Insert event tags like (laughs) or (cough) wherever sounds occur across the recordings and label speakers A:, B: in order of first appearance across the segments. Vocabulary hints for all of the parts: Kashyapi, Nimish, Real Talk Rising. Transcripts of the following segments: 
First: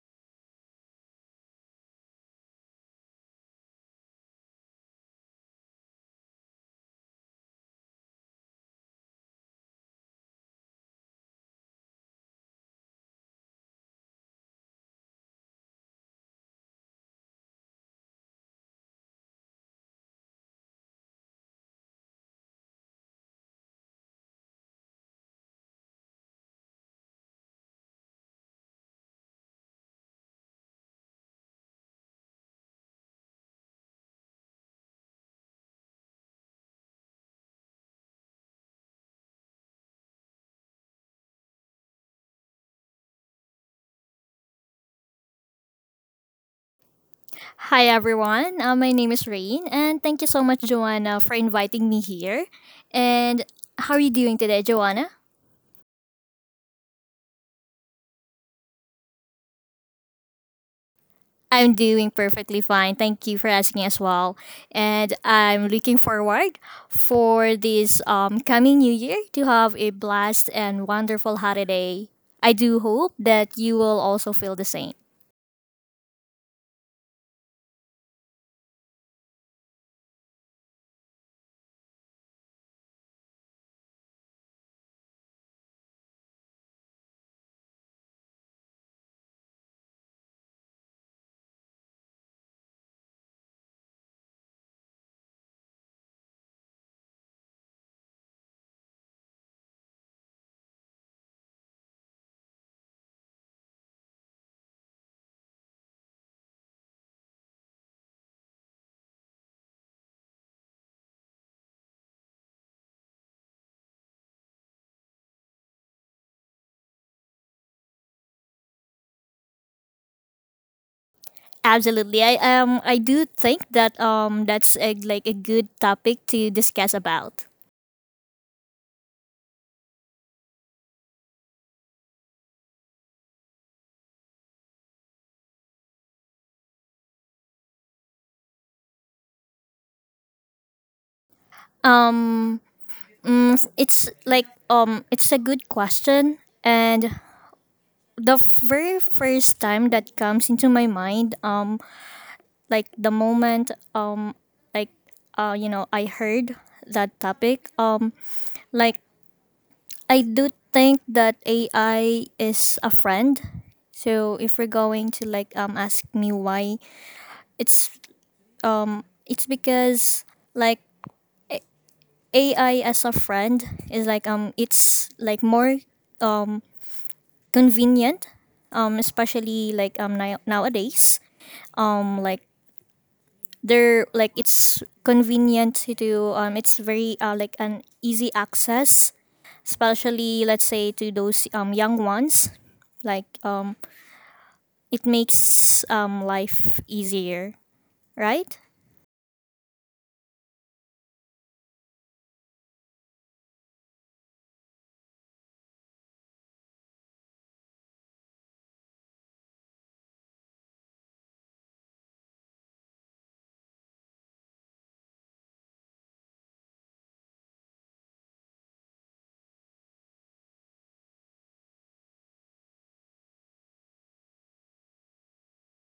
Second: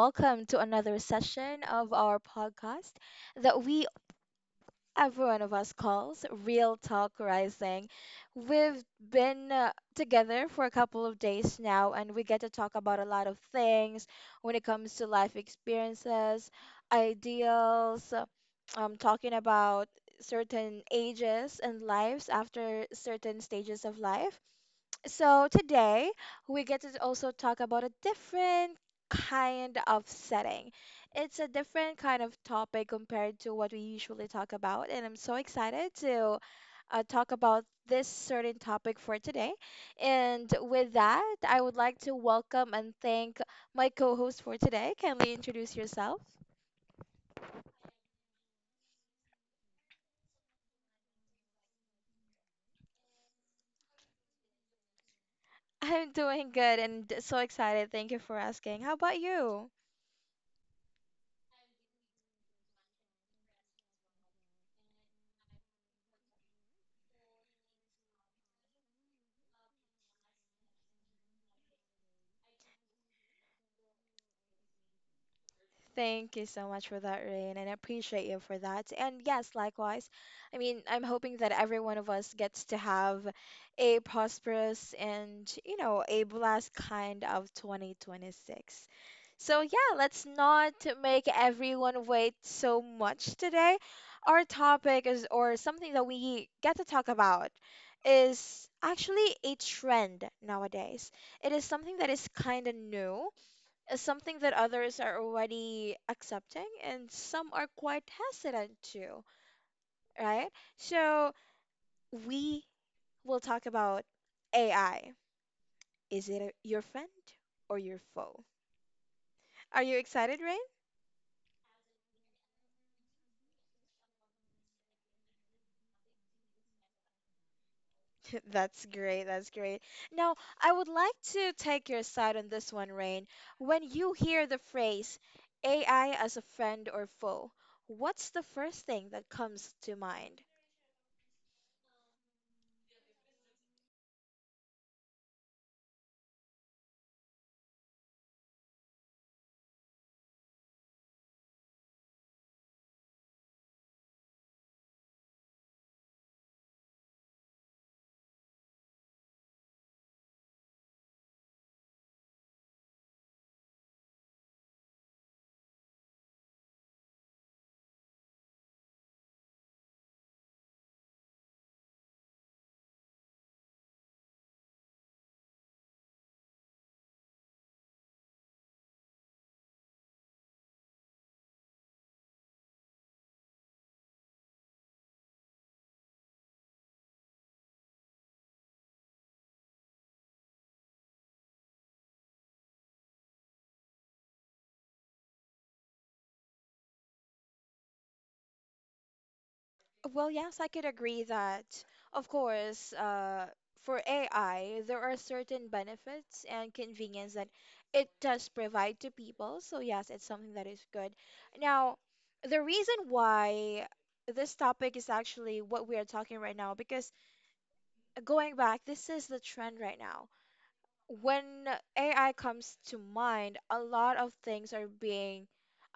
A: welcome to another session of our podcast that we, every one of us, calls Real Talk Rising. We've been together for a couple of days now, and we get to talk about a lot of things when it comes to life experiences, ideals, uh, talking about certain ages and lives after certain stages of life. So today we get to also talk about a different kind of setting. It's a different kind of topic compared to what we usually talk about, and I'm so excited to talk about this certain topic for today. And with that, I would like to welcome and thank my co-host for today. Kindly introduce yourself.
B: Hi everyone, my name is Rain, and thank you so much, Joanna, for inviting me here. And how are you doing today, Joanna?
A: (laughs) I'm doing good and so excited. Thank you for asking. How about you?
B: I'm doing perfectly fine. Thank you for asking as well. And I'm looking forward for this coming new year to have a blast and wonderful holiday. I do hope that you will also feel the same.
A: Thank you so much for that, Rain, and I appreciate you for that. And yes, likewise, I mean, I'm hoping that every one of us gets to have a prosperous and, you know, a blessed kind of 2026. So, yeah, let's not make everyone wait so much today. Our topic is, or something that we get to talk about, is actually a trend nowadays. It is something that is kind of new, is something that others are already accepting and some are quite hesitant to, right? So we will talk about AI. Is it a, your friend or your foe? Are you excited, Rain?
B: Absolutely. I do think that that's a, like a good topic to discuss about.
A: (laughs) That's great. That's great. Now, I would like to take your side on this one, Rain. When you hear the phrase AI as a friend or foe, what's the first thing that comes to mind?
B: Um it's like it's a good question, and the very first time that comes into my mind like the moment like you know I heard that topic like I do think that AI is a friend. So if we're going to like ask me why it's it's because like AI as a friend is like it's like more um convenient, especially like nowadays. Like they're like it's convenient to do. It's very like an easy access, especially let's say to those young ones. Like it makes life easier, right?
A: Well, yes, I could agree that, of course, for AI, there are certain benefits and convenience that it does provide to people. So, yes, it's something that is good. Now, the reason why this topic is actually what we are talking right now, because going back, this is the trend right now. When AI comes to mind, a lot of things are being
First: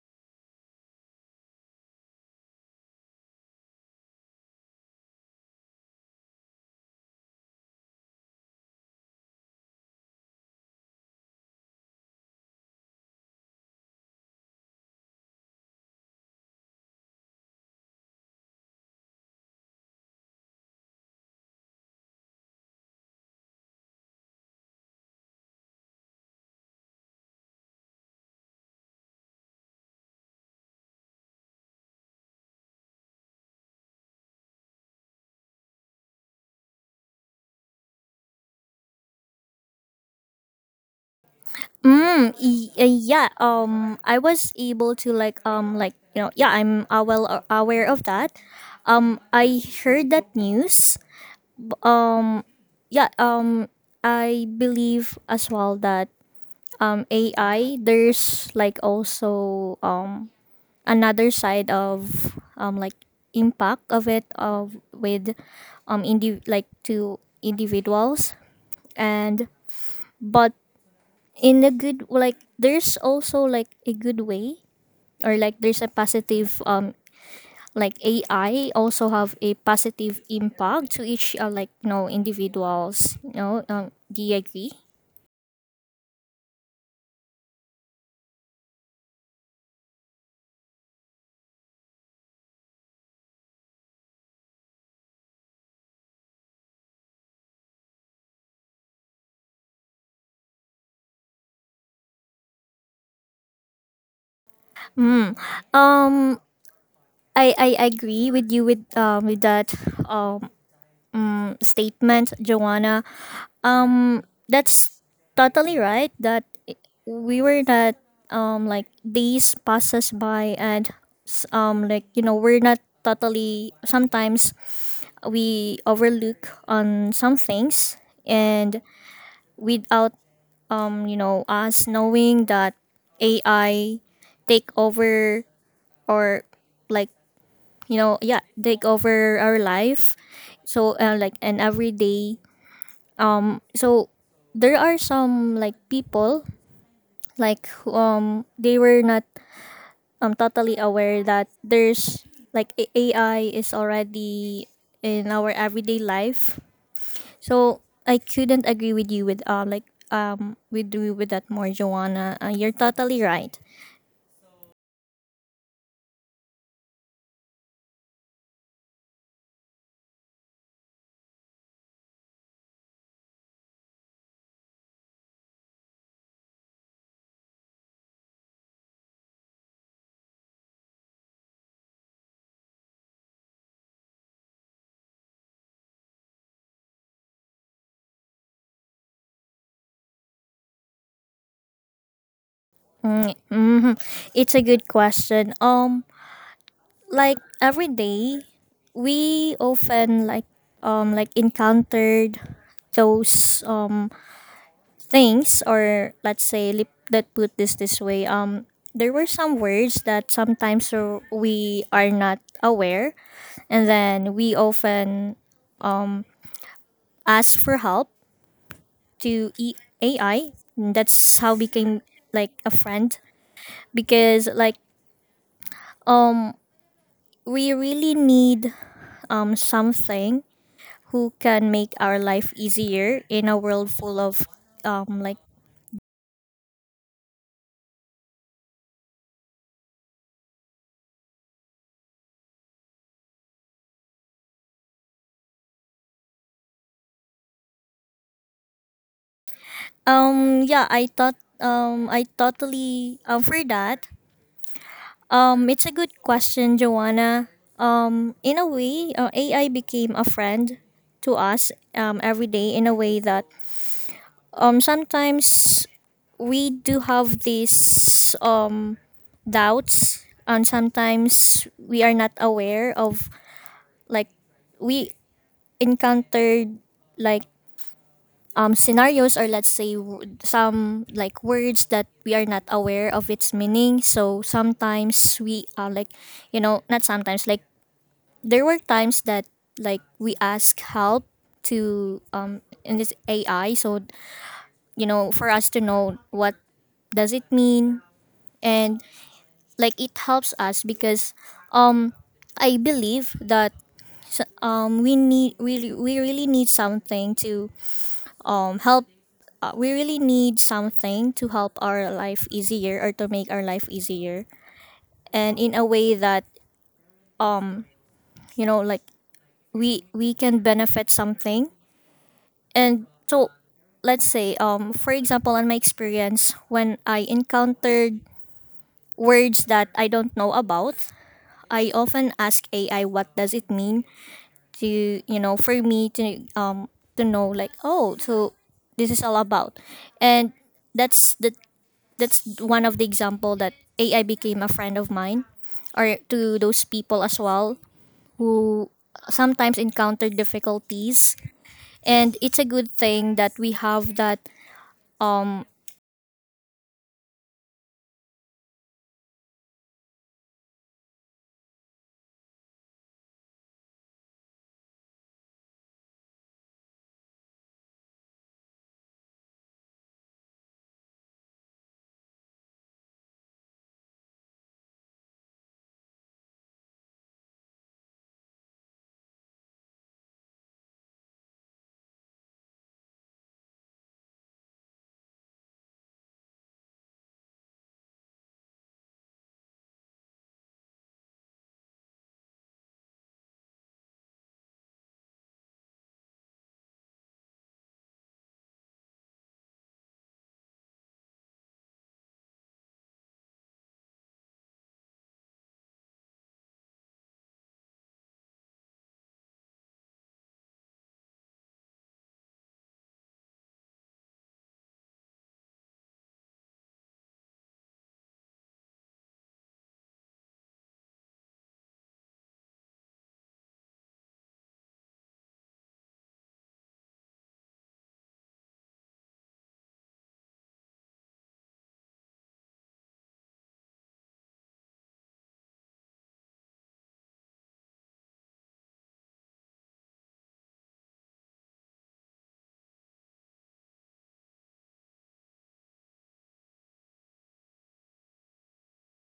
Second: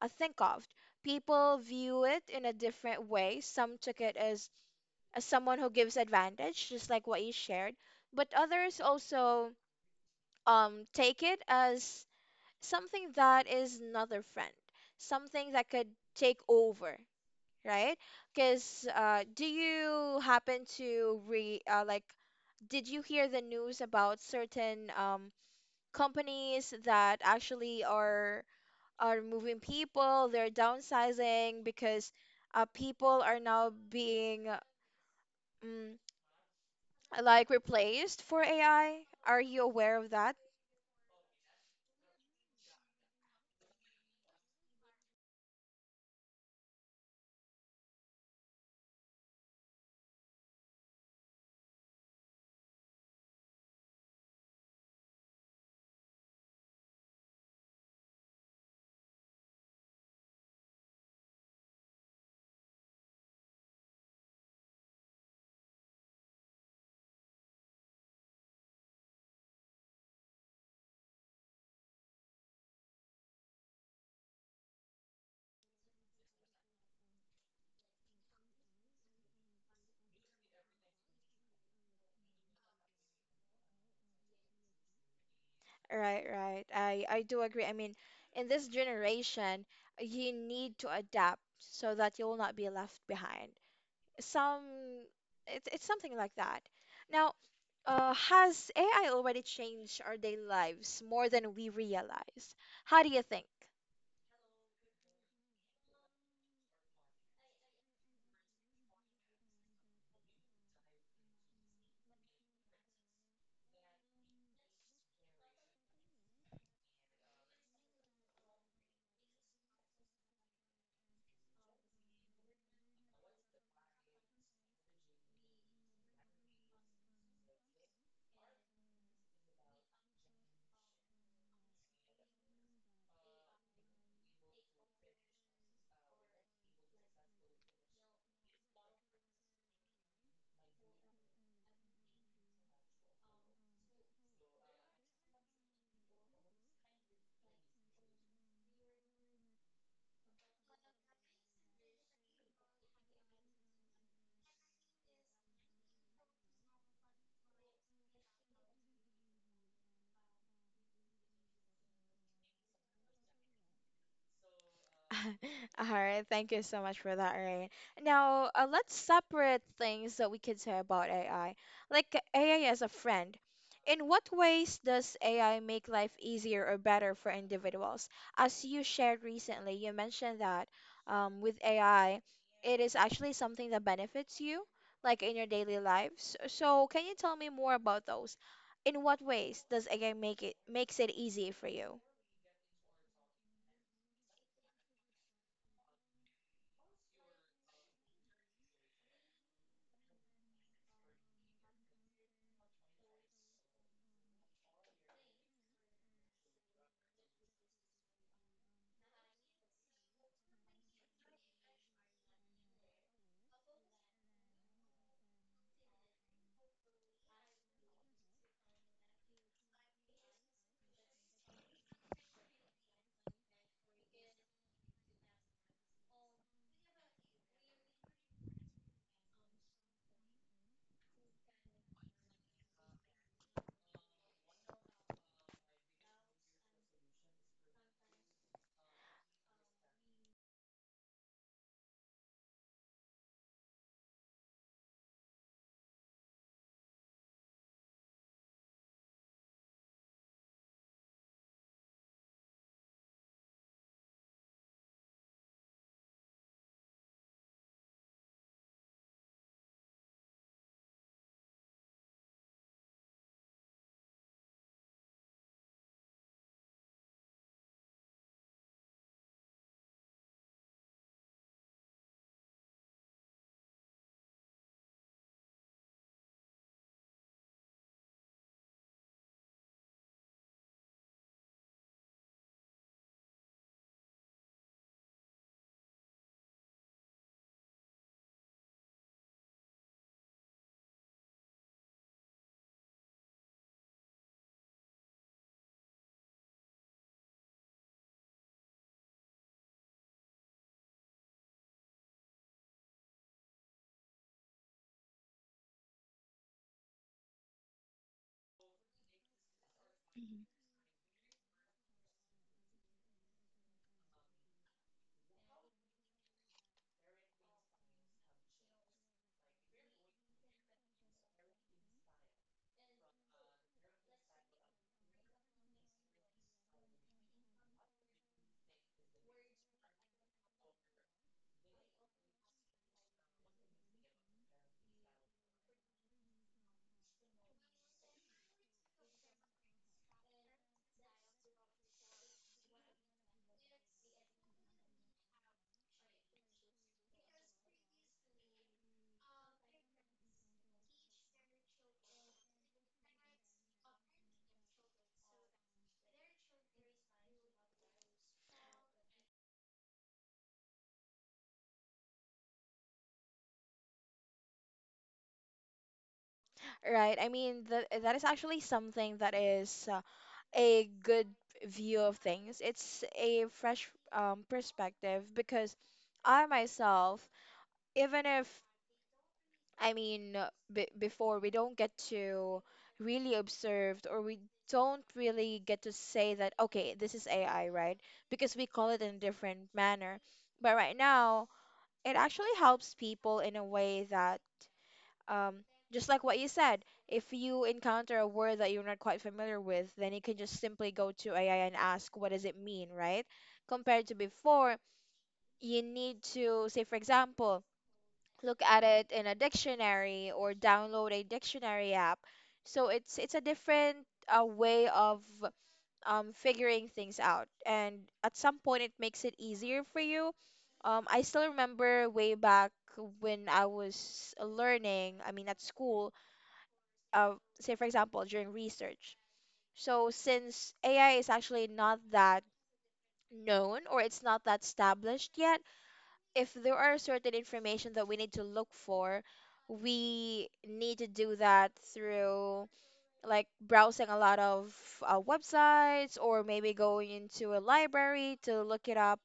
A: think of. People view it in a different way. Some took it as someone who gives advantage, just like what you shared. But others also take it as something that is another friend, something that could take over, right? Because do you happen to re like did you hear the news about certain companies that actually are moving people? They're downsizing because people are now being mm like replaced for AI. Are you aware of that?
B: Yeah. I was able to like you know yeah I'm well aware of that. I heard that news um yeah I believe as well that AI, there's like also another side of like impact of it of with like to individuals, and but in a good, like there's also like a good way, or like there's a positive like AI also have a positive impact to each like you know individuals. You know, do you agree?
A: Right, right. I do agree. I mean, in this generation, you need to adapt so that you'll not be left behind. Some it's something like that. Now, has AI already changed our daily lives more than we realize? How do you think?
B: Mm. Um, I agree with you with that um statement, Joanna. Um, that's totally right. We were not like days passes by and like you know we're not totally, sometimes we overlook on some things, and without you know us knowing that AI take over, or like you know yeah take over our life, so like, and every day, so there are some like people like who, um, they were not totally aware that there's AI is already in our everyday life. So I couldn't agree with you with with you with that more, Joanna. You're totally right.
A: (laughs) All right, thank you so much for that, Ryan. Now, let's separate things that we can say about AI. Like AI as a friend. In what ways does AI make life easier or better for individuals? As you shared recently, you mentioned that with AI, it is actually something that benefits you, like in your daily lives. So, can you tell me more about those? In what ways does AI make it makes it easy for you?
B: Mm, mm-hmm. It's a good question. Like every day, we often like encountered those things, or let's say lip that put this this way. There were some words that sometimes we are not aware, and then we often ask for help to e- AI. That's how became like a friend, because like we really need something who can make our life easier in a world full of like yeah I thought I totally for that. It's a good question, Joanna. Um, in a way AI became a friend to us every day, in a way that sometimes we do have this doubts, and sometimes we are not aware of like we encountered like scenarios, or let's say some like words that we are not aware of its meaning, so sometimes we like you know not sometimes, like there were times that like we ask help to in this AI, so you know for us to know what does it mean, and like it helps us, because I believe that. So, we need we really need something to help we really need something to help our life easier, or to make our life easier, and in a way that you know like we can benefit something. And so let's say for example, in my experience, when I encountered words that I don't know about, I often ask AI what does it mean, to you know for me to know like, oh, so this is all about. And that's the that's one of the example that AI became a friend of mine, or to those people as well who sometimes encounter difficulties. And it's a good thing that we have that, um.
A: Right. I mean, that that is actually something that is a good view of things. It's a fresh perspective because I myself, even if I mean, b before we don't get to really observed or we don't really get to say that, okay, this is AI, right? Because we call it in a different manner. But right now, it actually helps people in a way that um, just like what you said, if you encounter a word that you're not quite familiar with, then you can just simply go to AI and ask, what does it mean, right? Compared to before, you need to, say, for example, look at it in a dictionary or download a dictionary app. So it's a different way of figuring things out, and at some point it makes it easier for you. I still remember way back when I was learning, I mean, at school, uh, say for example during research, so since AI is actually not that known or it's not that established yet, if there are certain information that we need to look for, we need to do that through like browsing a lot of websites or maybe going into a library to look it up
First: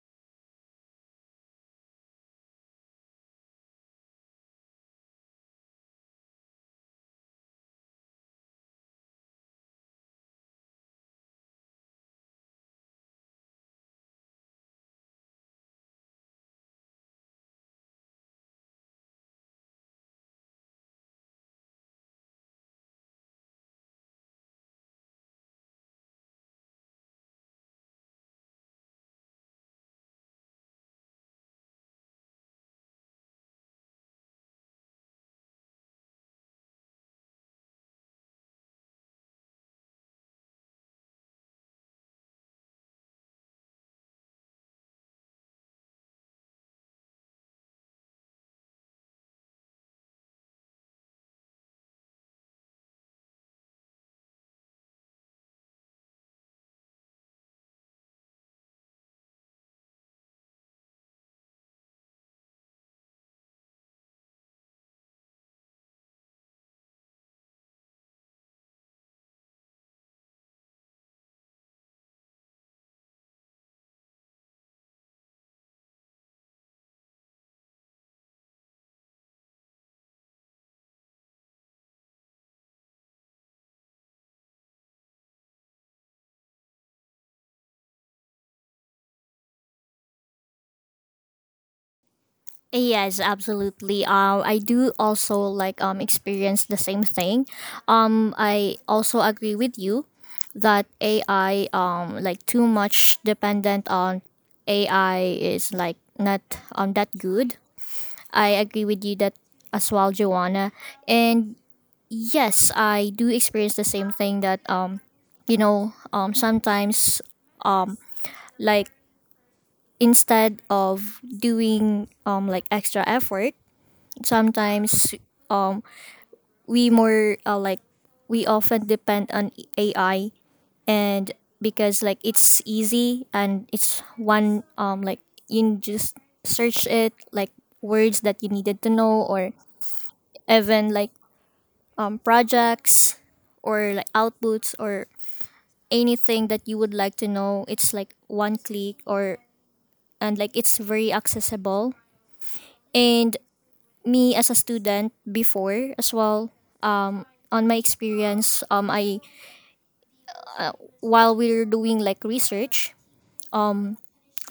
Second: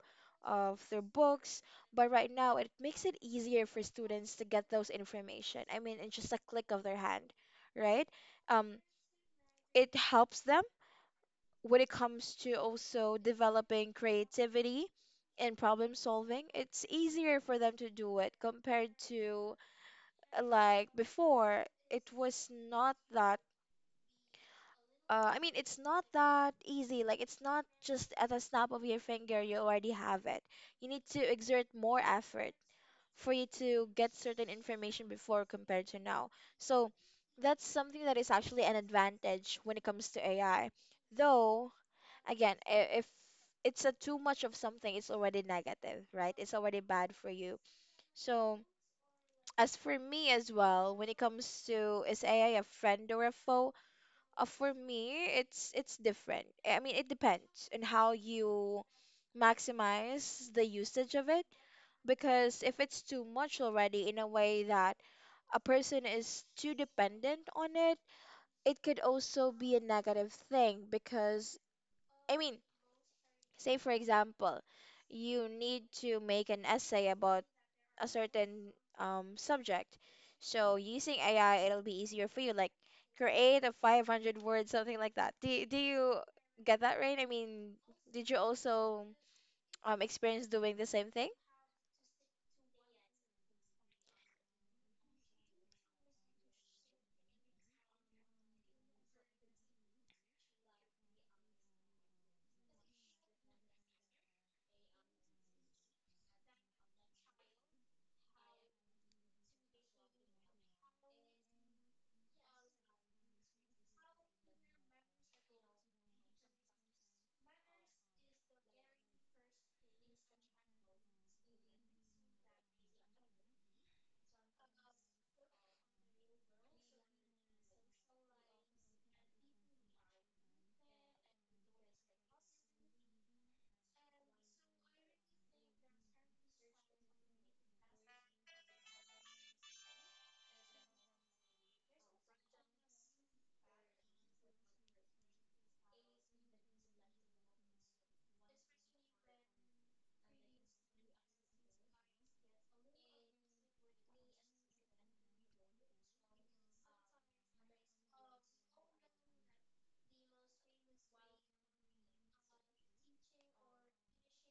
A: through books. But right now it makes it easier for students to get those information, I mean, in just a click of their hand, right? um it helps them when it comes to also developing creativity and problem solving. It's easier for them to do it compared to like before. It was not that. I mean, it's not that easy. Like, it's not just at the snap of your finger, you already have it. You need to exert more effort for you to get certain information before compared to now. So, that's something that is actually an advantage when it comes to AI. Though, again, if it's a too much of something, it's already negative, right? It's already bad for you. So as for me as well, when it comes to is AI a friend or a foe? For me, it's different. I mean, it depends on how you maximize the usage of it. Because if it's too much already in a way that a person is too dependent on it, it could also be a negative thing because I mean, say, for example, you need to make an essay about a certain subject. So, using AI, it'll be easier for you. Like, create a 500 word, something like that. Do, do you get that right? I mean, did you also experience doing the same thing?
B: Yes, absolutely. I do also like experience the same thing. I also agree with you that AI like too much dependent on AI is like not that good. I agree with you that as well, Joanna. And yes, I do experience the same thing that you know sometimes like instead of doing like extra effort, sometimes um we more like we often depend on AI. And because like it's easy, and it's one like you can just search it, like words that you needed to know, or even like projects or like outputs, or anything that you would like to know, it's like one click or, and like it's very accessible. And me as a student before as well, on my experience, I, while we're doing like research,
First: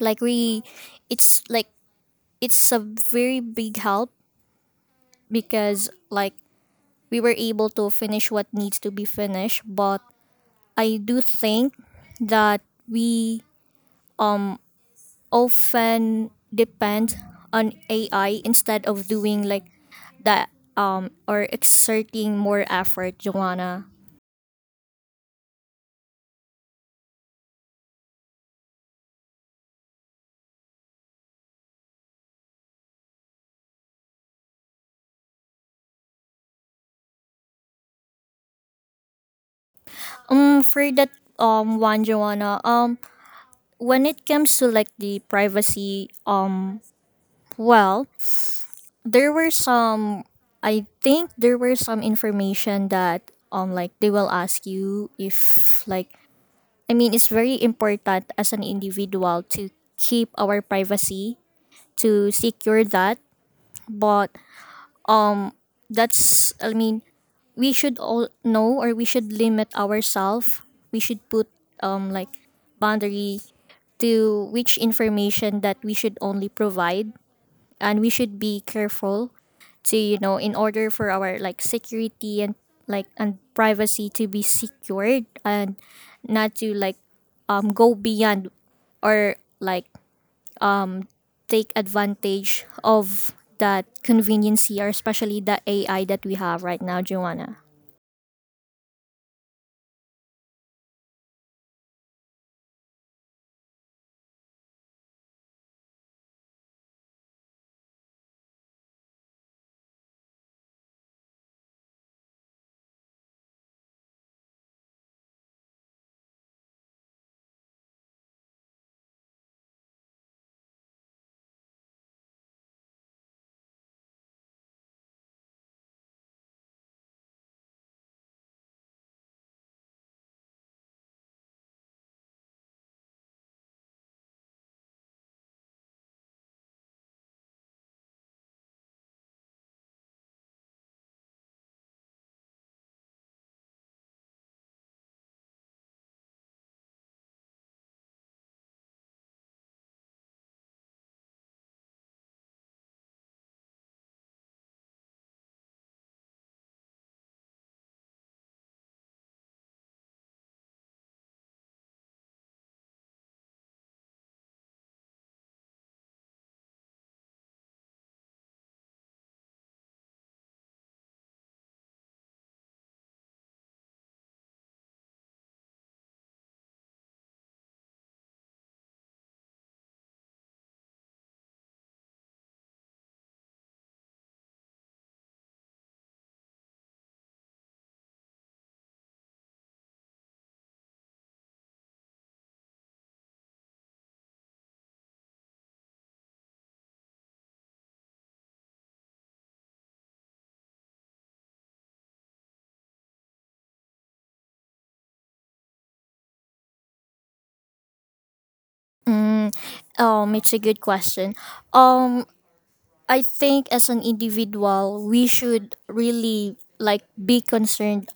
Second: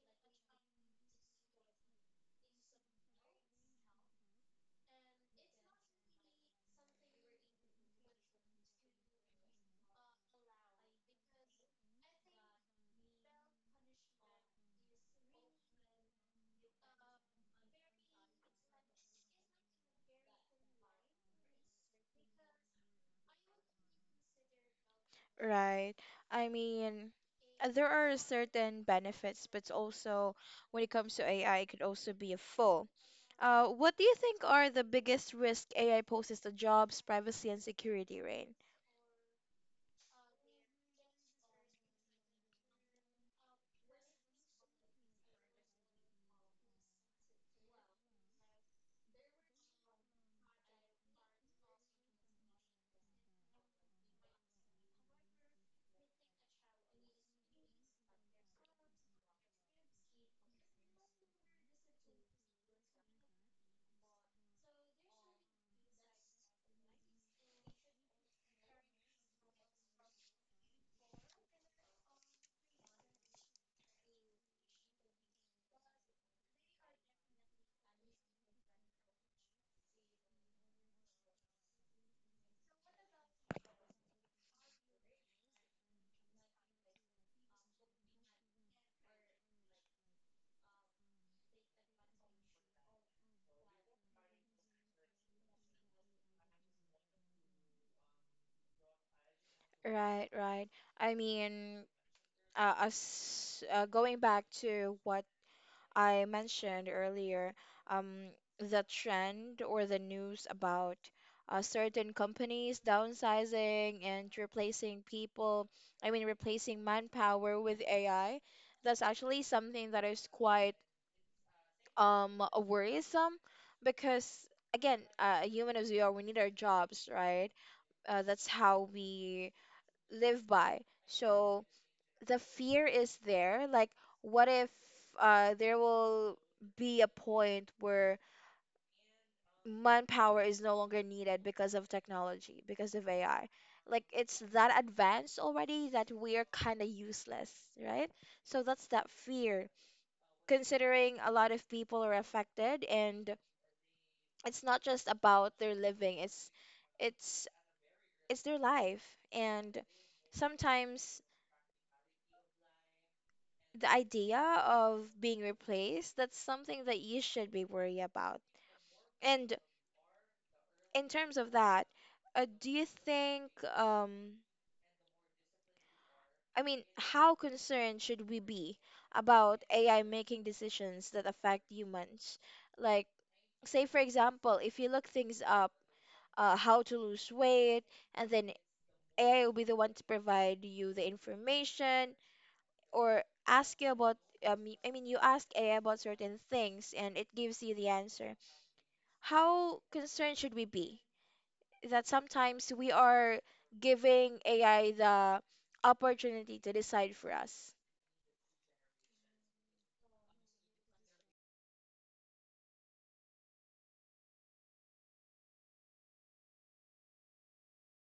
B: like we, it's like it's a very big help, because like we were able to finish what needs to be finished. But I do think that we often depend on AI instead of doing like that or exerting more effort, Joanna.
A: Right. I mean, there are certain benefits, but also when it comes to AI, it could also be a foe. What do you think are the biggest risk AI poses to jobs, privacy, and security, Rain?
B: For that one, Joanna. When it comes to like the privacy, um, well, there were some, I think there were some information that like they will ask you, if like, I mean it's very important as an individual to keep our privacy, to secure that. But that's, I mean, we should all know, or we should limit ourselves, we should put like boundary to which information that we should only provide. And we should be careful to you know, in order for our like security and like and privacy to be secured, and not to like go beyond or like take advantage of that convenience, or especially the AI that we have right now, Joanna?
A: Right, right. I mean, as going back to what I mentioned earlier, um, the trend or the news about certain companies downsizing and replacing people, I mean, replacing manpower with AI, that's actually something that is quite worrisome because, again, human as we are, we need our jobs, right? That's how we live by. So, the fear is there. Like, what if there will be a point where manpower is no longer needed because of technology, because of AI? Like, it's that advanced already that we are kind of useless, right? So that's that fear. Considering a lot of people are affected, and it's not just about their living, it's it's their life. And sometimes the idea of being replaced, that's something that you should be worried about. And in terms of that, do you think, um, I mean, how concerned should we be about AI making decisions that affect humans? Like, say for example, if you look things up, how to lose weight, and then AI will be the one to provide you the information or ask you about, I mean, you ask AI about certain things and it gives you the answer. How concerned should we be that sometimes we are giving AI the opportunity to decide for us?
B: It's a good question. Um, I think as an individual, we should really like be concerned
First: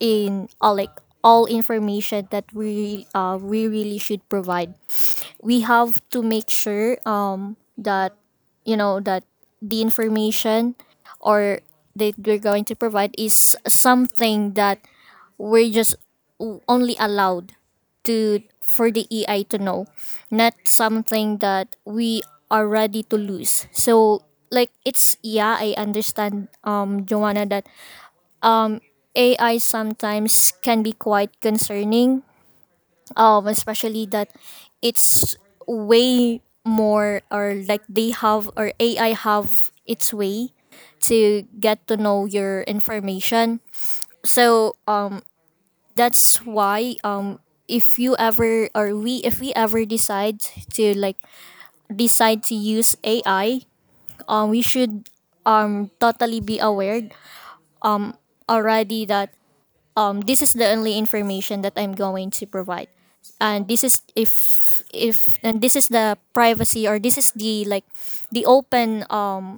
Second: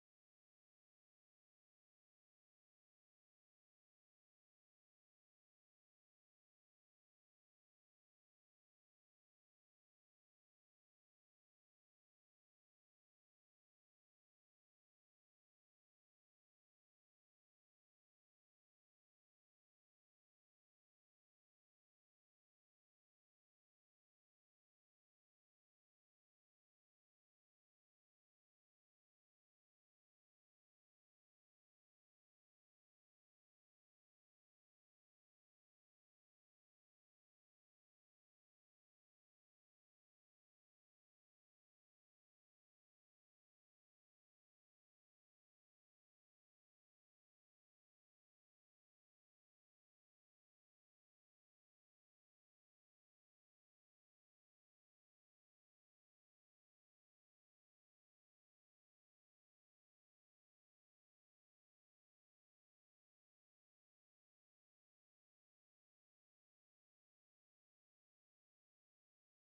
B: in like all information that we really should provide. We have to make sure that you know that the information or that we're going to provide is something that we're just only allowed to for the EI to know, not something that we are ready to lose. So like it's, yeah, I understand Joanna that AI sometimes can be quite concerning, especially that it's way more, or like they have, or AI have its way to get to know your information. So that's why if you ever, or we if we ever decide to decide to use AI, we should totally be aware already that, um, this is the only information that I'm going to provide, and this is if, and this is the privacy, or this is the like the open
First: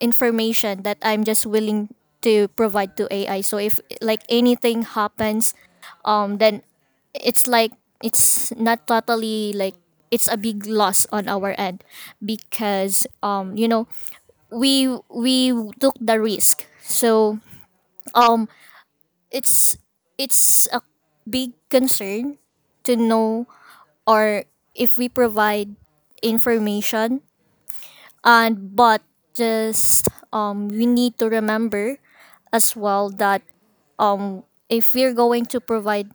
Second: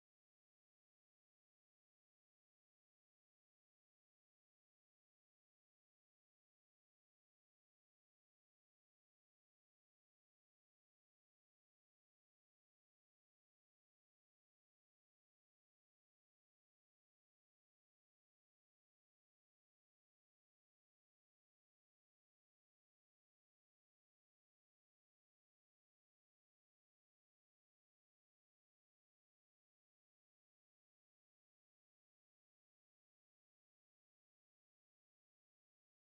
B: information that I'm just willing to provide to AI. So if like anything happens, then it's like it's not totally like it's a big loss on our end, because you know we took the risk. So um it's a big concern to know, or if we provide information, and but just we need to remember as well that if we're going to provide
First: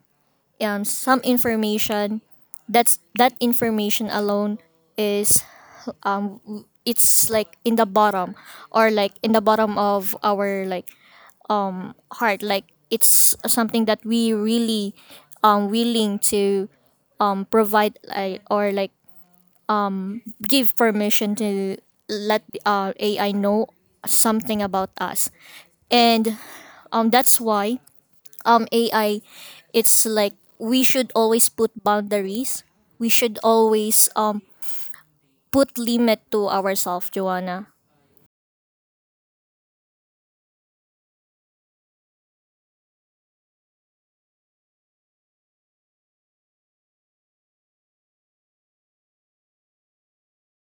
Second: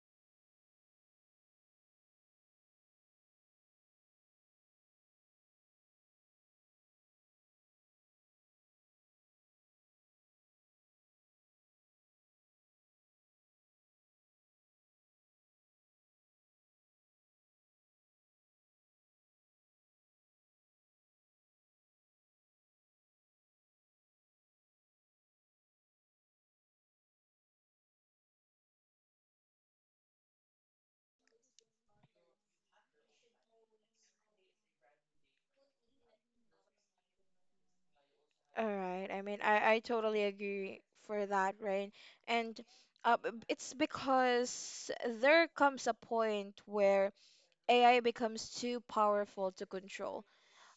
B: some information, that's, that information alone is, it's like in the bottom, or like in the bottom of our like hard, like it's something that we really willing to provide like, or like give permission to let AI know something about us. And that's why AI, it's like we should always put boundaries, we should always put limit to ourselves, Joanna.
A: All right. I mean, I totally agree for that, right? And it's because there comes a point where AI becomes too powerful to control.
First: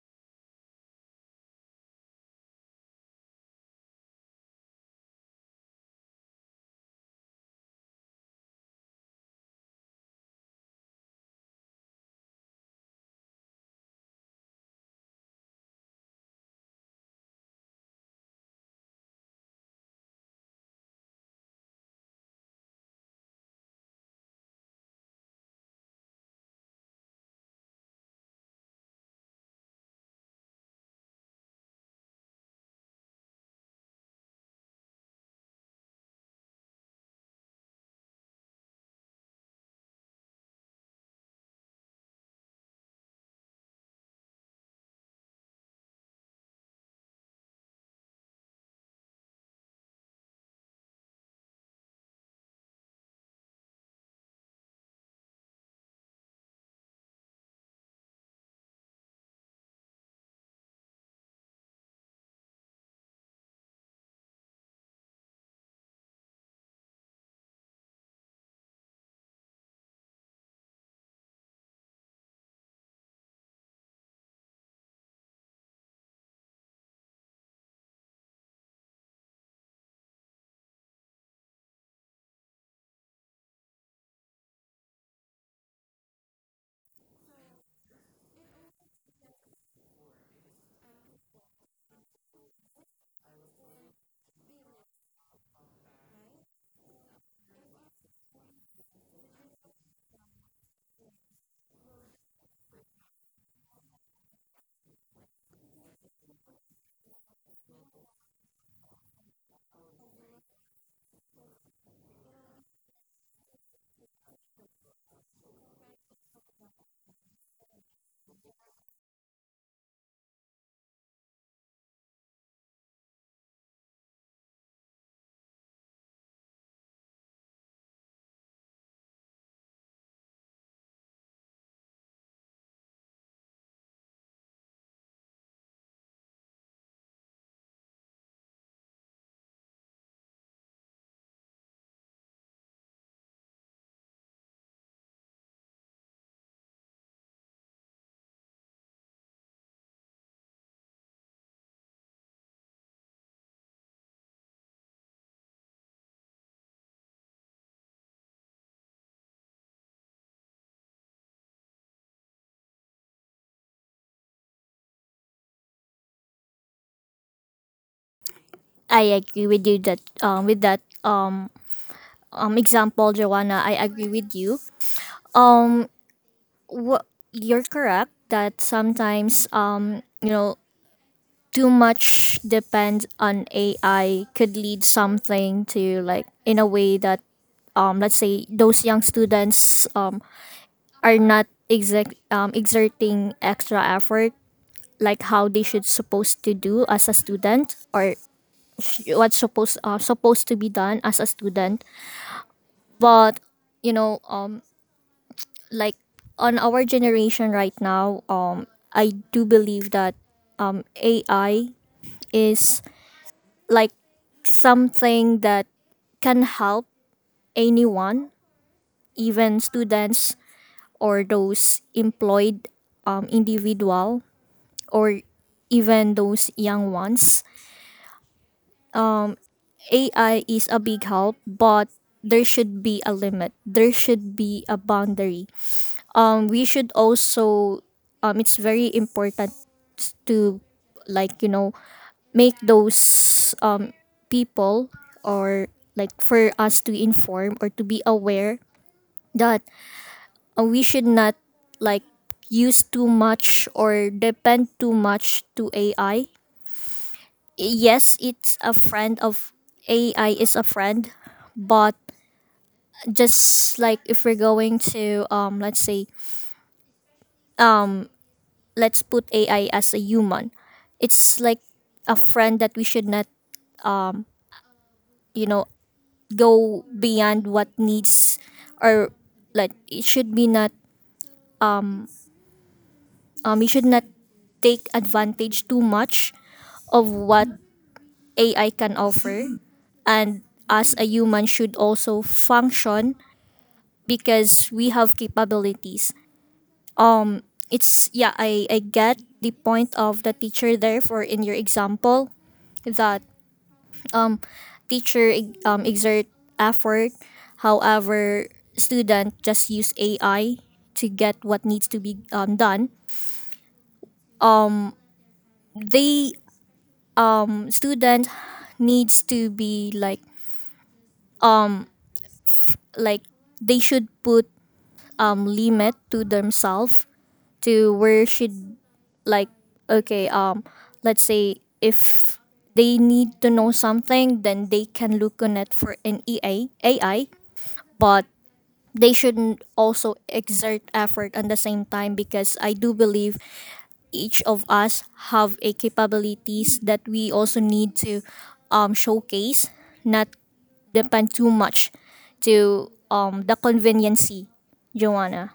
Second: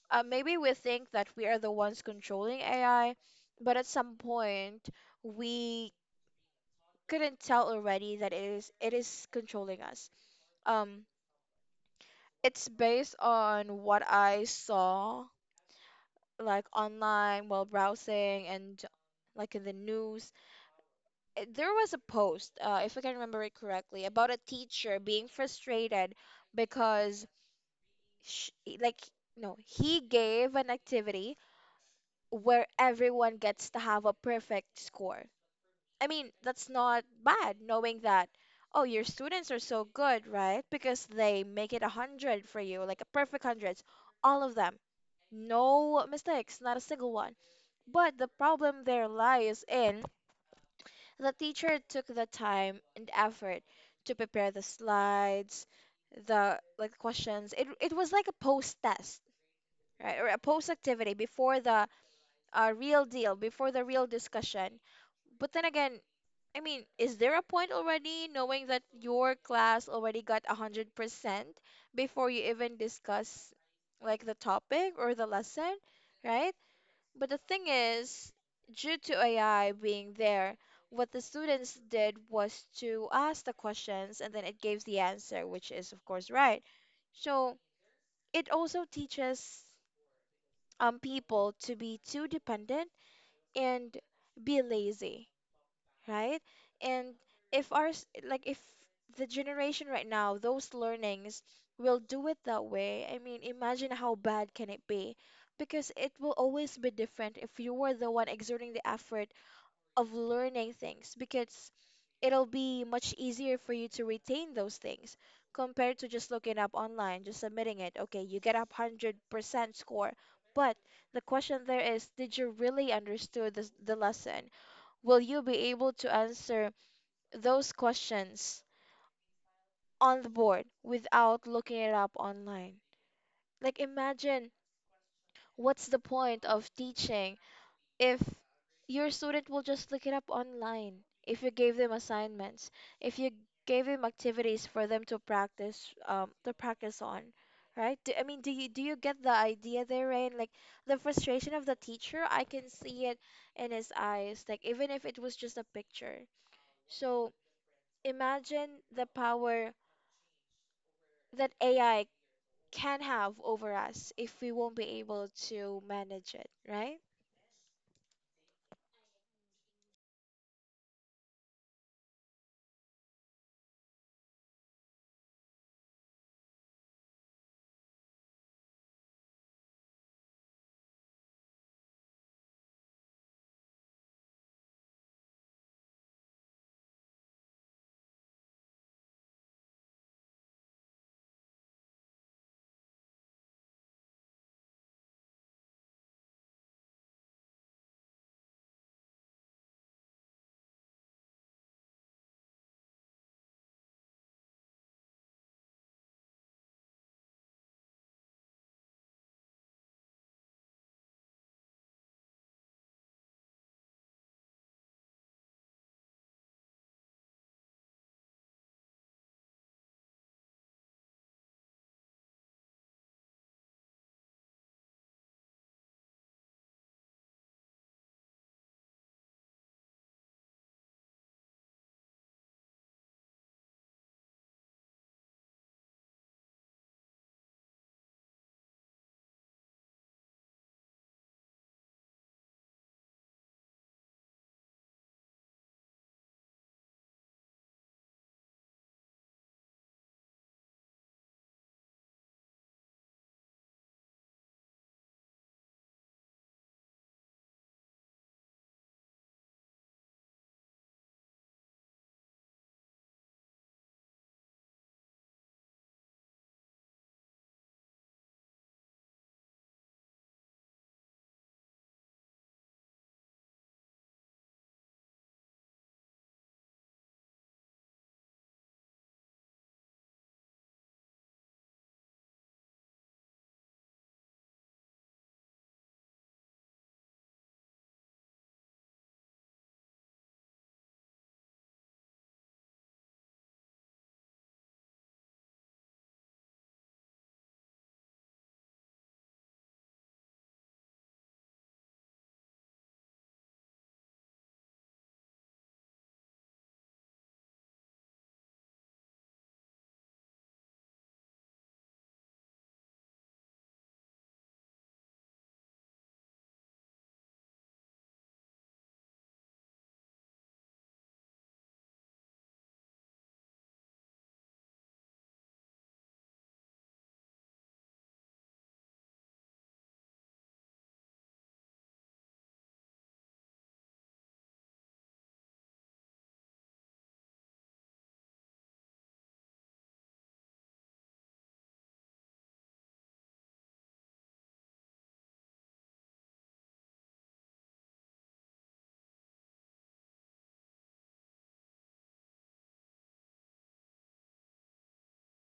A: Maybe we think that we are the ones controlling AI, but at some point we couldn't tell already that it is controlling us. Um, it's based on what I saw, like online while browsing and like in the news. There was a post, if I can remember it correctly, about a teacher being frustrated because, sh like, no, he gave an activity where everyone gets to have a perfect score. I mean, that's not bad, knowing that, oh, your students are so good, right? Because they make it a hundred for you, like a perfect hundreds, all of them. No mistakes, not a single one. But the problem there lies in the teacher took the time and effort to prepare the slides, the like questions. It was like a post test, right? Or a post activity before the real deal, before the real discussion. But then again, I mean, is there a point already knowing that your class already got 100% before you even discuss like the topic or the lesson, right? But the thing is, due to AI being there, what the students did was to ask the questions and then it gives the answer, which is of course right. So it also teaches people to be too dependent and be lazy, right? And if like if the generation right now, those learnings will do it that way, I mean, imagine how bad can it be? Because it will always be different if you were the one exerting the effort of learning things, because it'll be much easier for you to retain those things compared to just looking up online, just submitting it. Okay, you get a 100% score, but the question there is, did you really understood this, the lesson? Will you be able to answer those questions on the board without looking it up online. Like, imagine what's the point of teaching if your student will just look it up online, if you gave them assignments, if you gave them activities for them to practice, to practice on. Right? I mean, do you get the idea there, Rain? Like the frustration of the teacher, I can see it in his eyes. Like, even if it was just a picture. So imagine the power that AI can have over us if we won't be able to manage it, right?
B: I agree with you that with that example, Joanna. I agree with you, um. Well, you're correct that sometimes, you know, too much depends on AI could lead something to like in a way that, let's say those young students are not exact exerting extra effort like how they should supposed to do as a student, or what's supposed to be done as a student. But you know like on our generation right now I do believe that AI is like something that can help anyone, even students, or those employed individual, or even those young ones. AI is a big help, but there should be a limit, there should be a boundary. Um, we should also um, it's very important to like you know make those people, or like for us to inform or to be aware that we should not like use too much or depend too much to AI. Yes, it's a friend of AI is a friend, but just like if we're going to let's say let's put AI as a human, it's like a friend that we should not you know go beyond what needs, or like it should be not, you should not take advantage too much of what AI can offer, and us a human should also function because we have capabilities. It's yeah, I get the point of the teacher there for in your example, that teacher, exert effort, however student just use ai to get what needs to be done. They, student needs to be like, like they should put limit to themselves, to where should, like, okay, let's say if they need to know something, then they can look on it for an EA AI. But they shouldn't also exert effort at the same time, because I do believe each of us have a capabilities that we also need to showcase, not depend too much to the conveniency, Joanna.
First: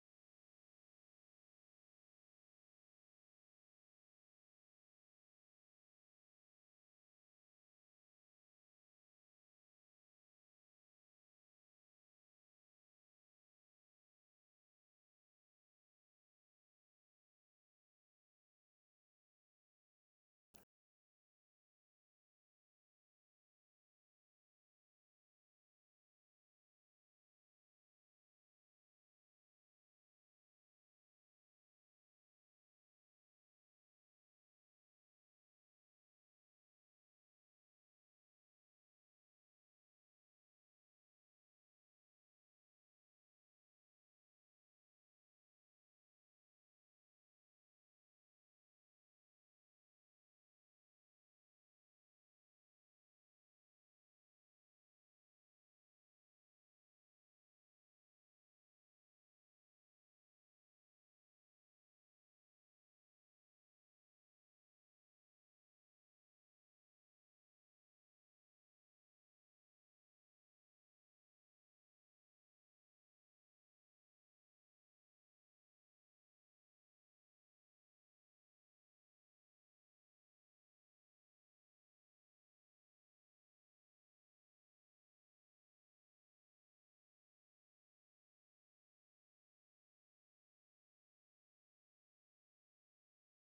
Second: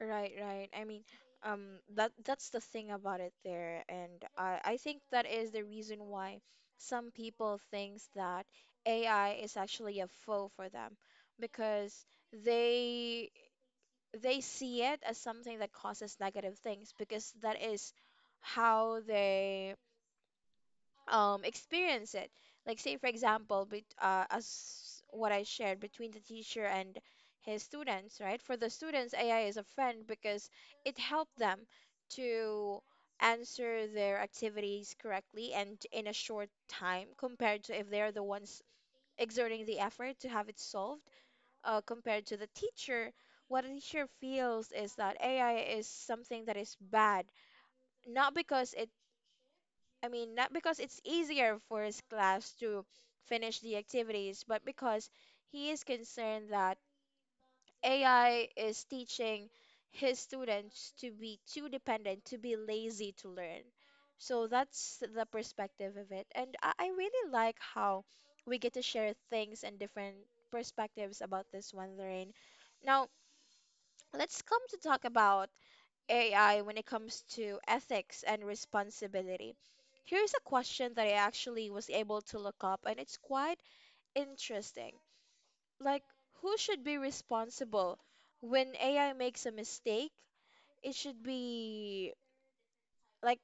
A: Right, right. I mean, that's the thing about it there, and I think that is the reason why some people thinks that AI is actually a foe for them because they they see it as something that causes negative things, because that is how they experience it. Like, say, for example, as what I shared between the teacher and his students, right? For the students, ai is a friend because it helped them to answer their activities correctly and in a short time compared to if they're the ones exerting the effort to have it solved, compared to the teacher. What a teacher feels is that ai is something that is bad, not because it I mean, not because it's easier for his class to finish the activities, but because he is concerned that AI is teaching his students to be too dependent, to be lazy to learn. So that's the perspective of it. And I really like how we get to share things and different perspectives about this one, Lorraine. Now, let's come to talk about AI when it comes to ethics and responsibility. Here's a question that I actually was able to look up, and it's quite interesting. Like, who should be responsible when AI makes a mistake? It should be, like,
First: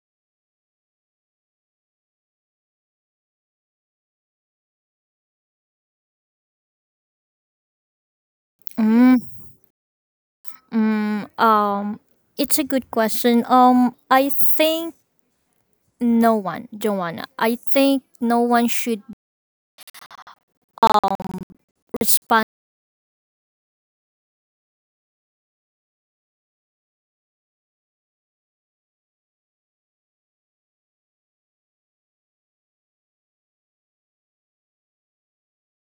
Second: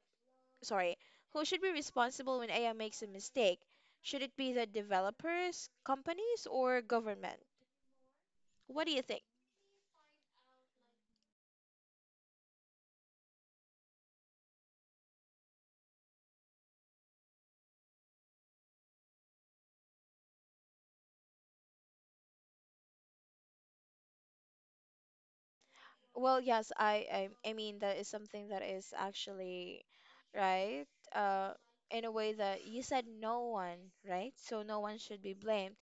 A: sorry, who should be responsible when AI makes a mistake? Should it be the developers, companies, or government? What do you
B: Mm,
A: think?
B: mm, um, it's a good question. I think no one, Joanna. I think no one should respond.
A: Well, yes, I mean that is something that is actually right, uh, in a way that you said no one, right? So no one should be blamed.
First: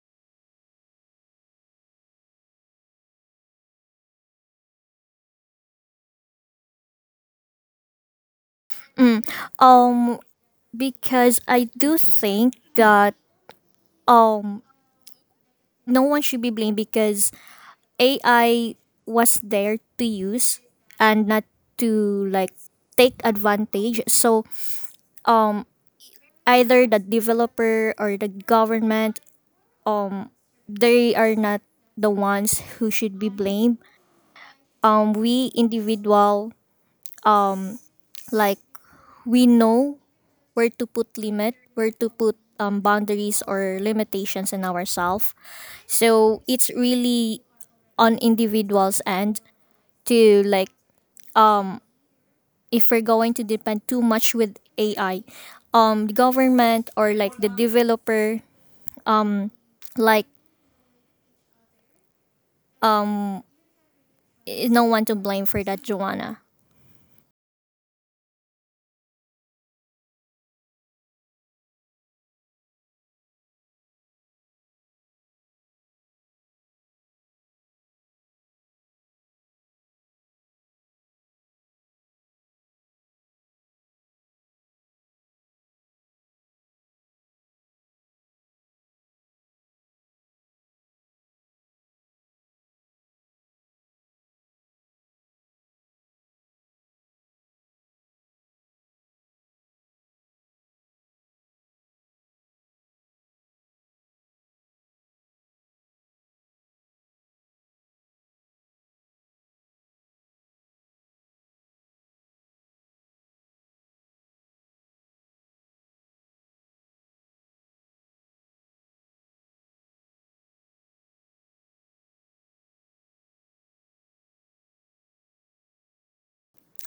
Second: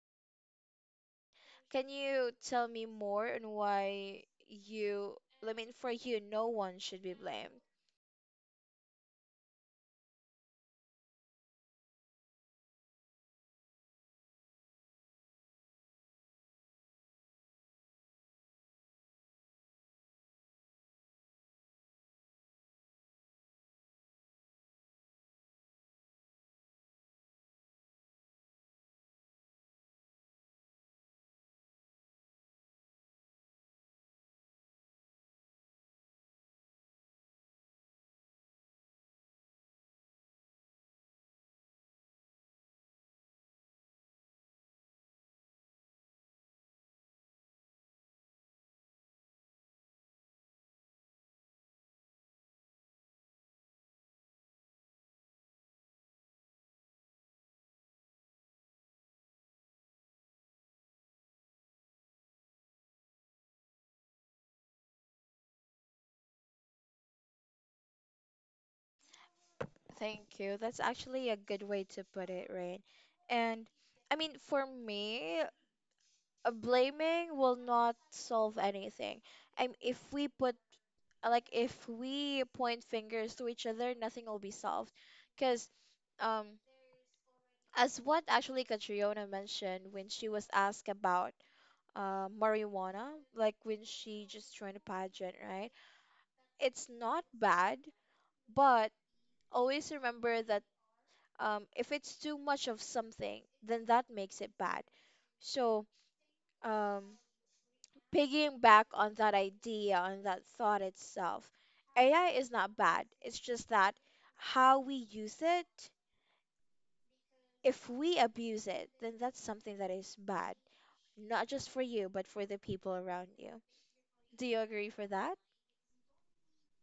A: Can you tell me more on I mean, for you, no one should be blamed?
B: Mm, um, because I do think that um no one should be blamed, because AI was there to use and not to like take advantage. So um either the developer or the government, um they are not the ones who should be blamed. We individual, like, we know where to put limit, where to put boundaries or limitations in ourselves. So it's really on individuals' end to like, if we're going to depend too much with AI, the government or like the developer, like, is no one to blame for that, Joanna.
A: Thank you. That's actually a good way to put it, right? And I mean, for me, blaming will not solve anything. And if we put like, if we point fingers to each other, nothing will be solved. Because, um, as what actually Catriona mentioned when she was asked about, marijuana, like when she just joined a pageant, right? It's not bad, but always remember that, if it's too much of something, then that makes it bad. So, um, piggying back on that idea, on that thought itself, AI is not bad. It's just that how we use it; if we abuse it, then that's something that is bad. Not just for you, but for the people around you. Do you agree for that?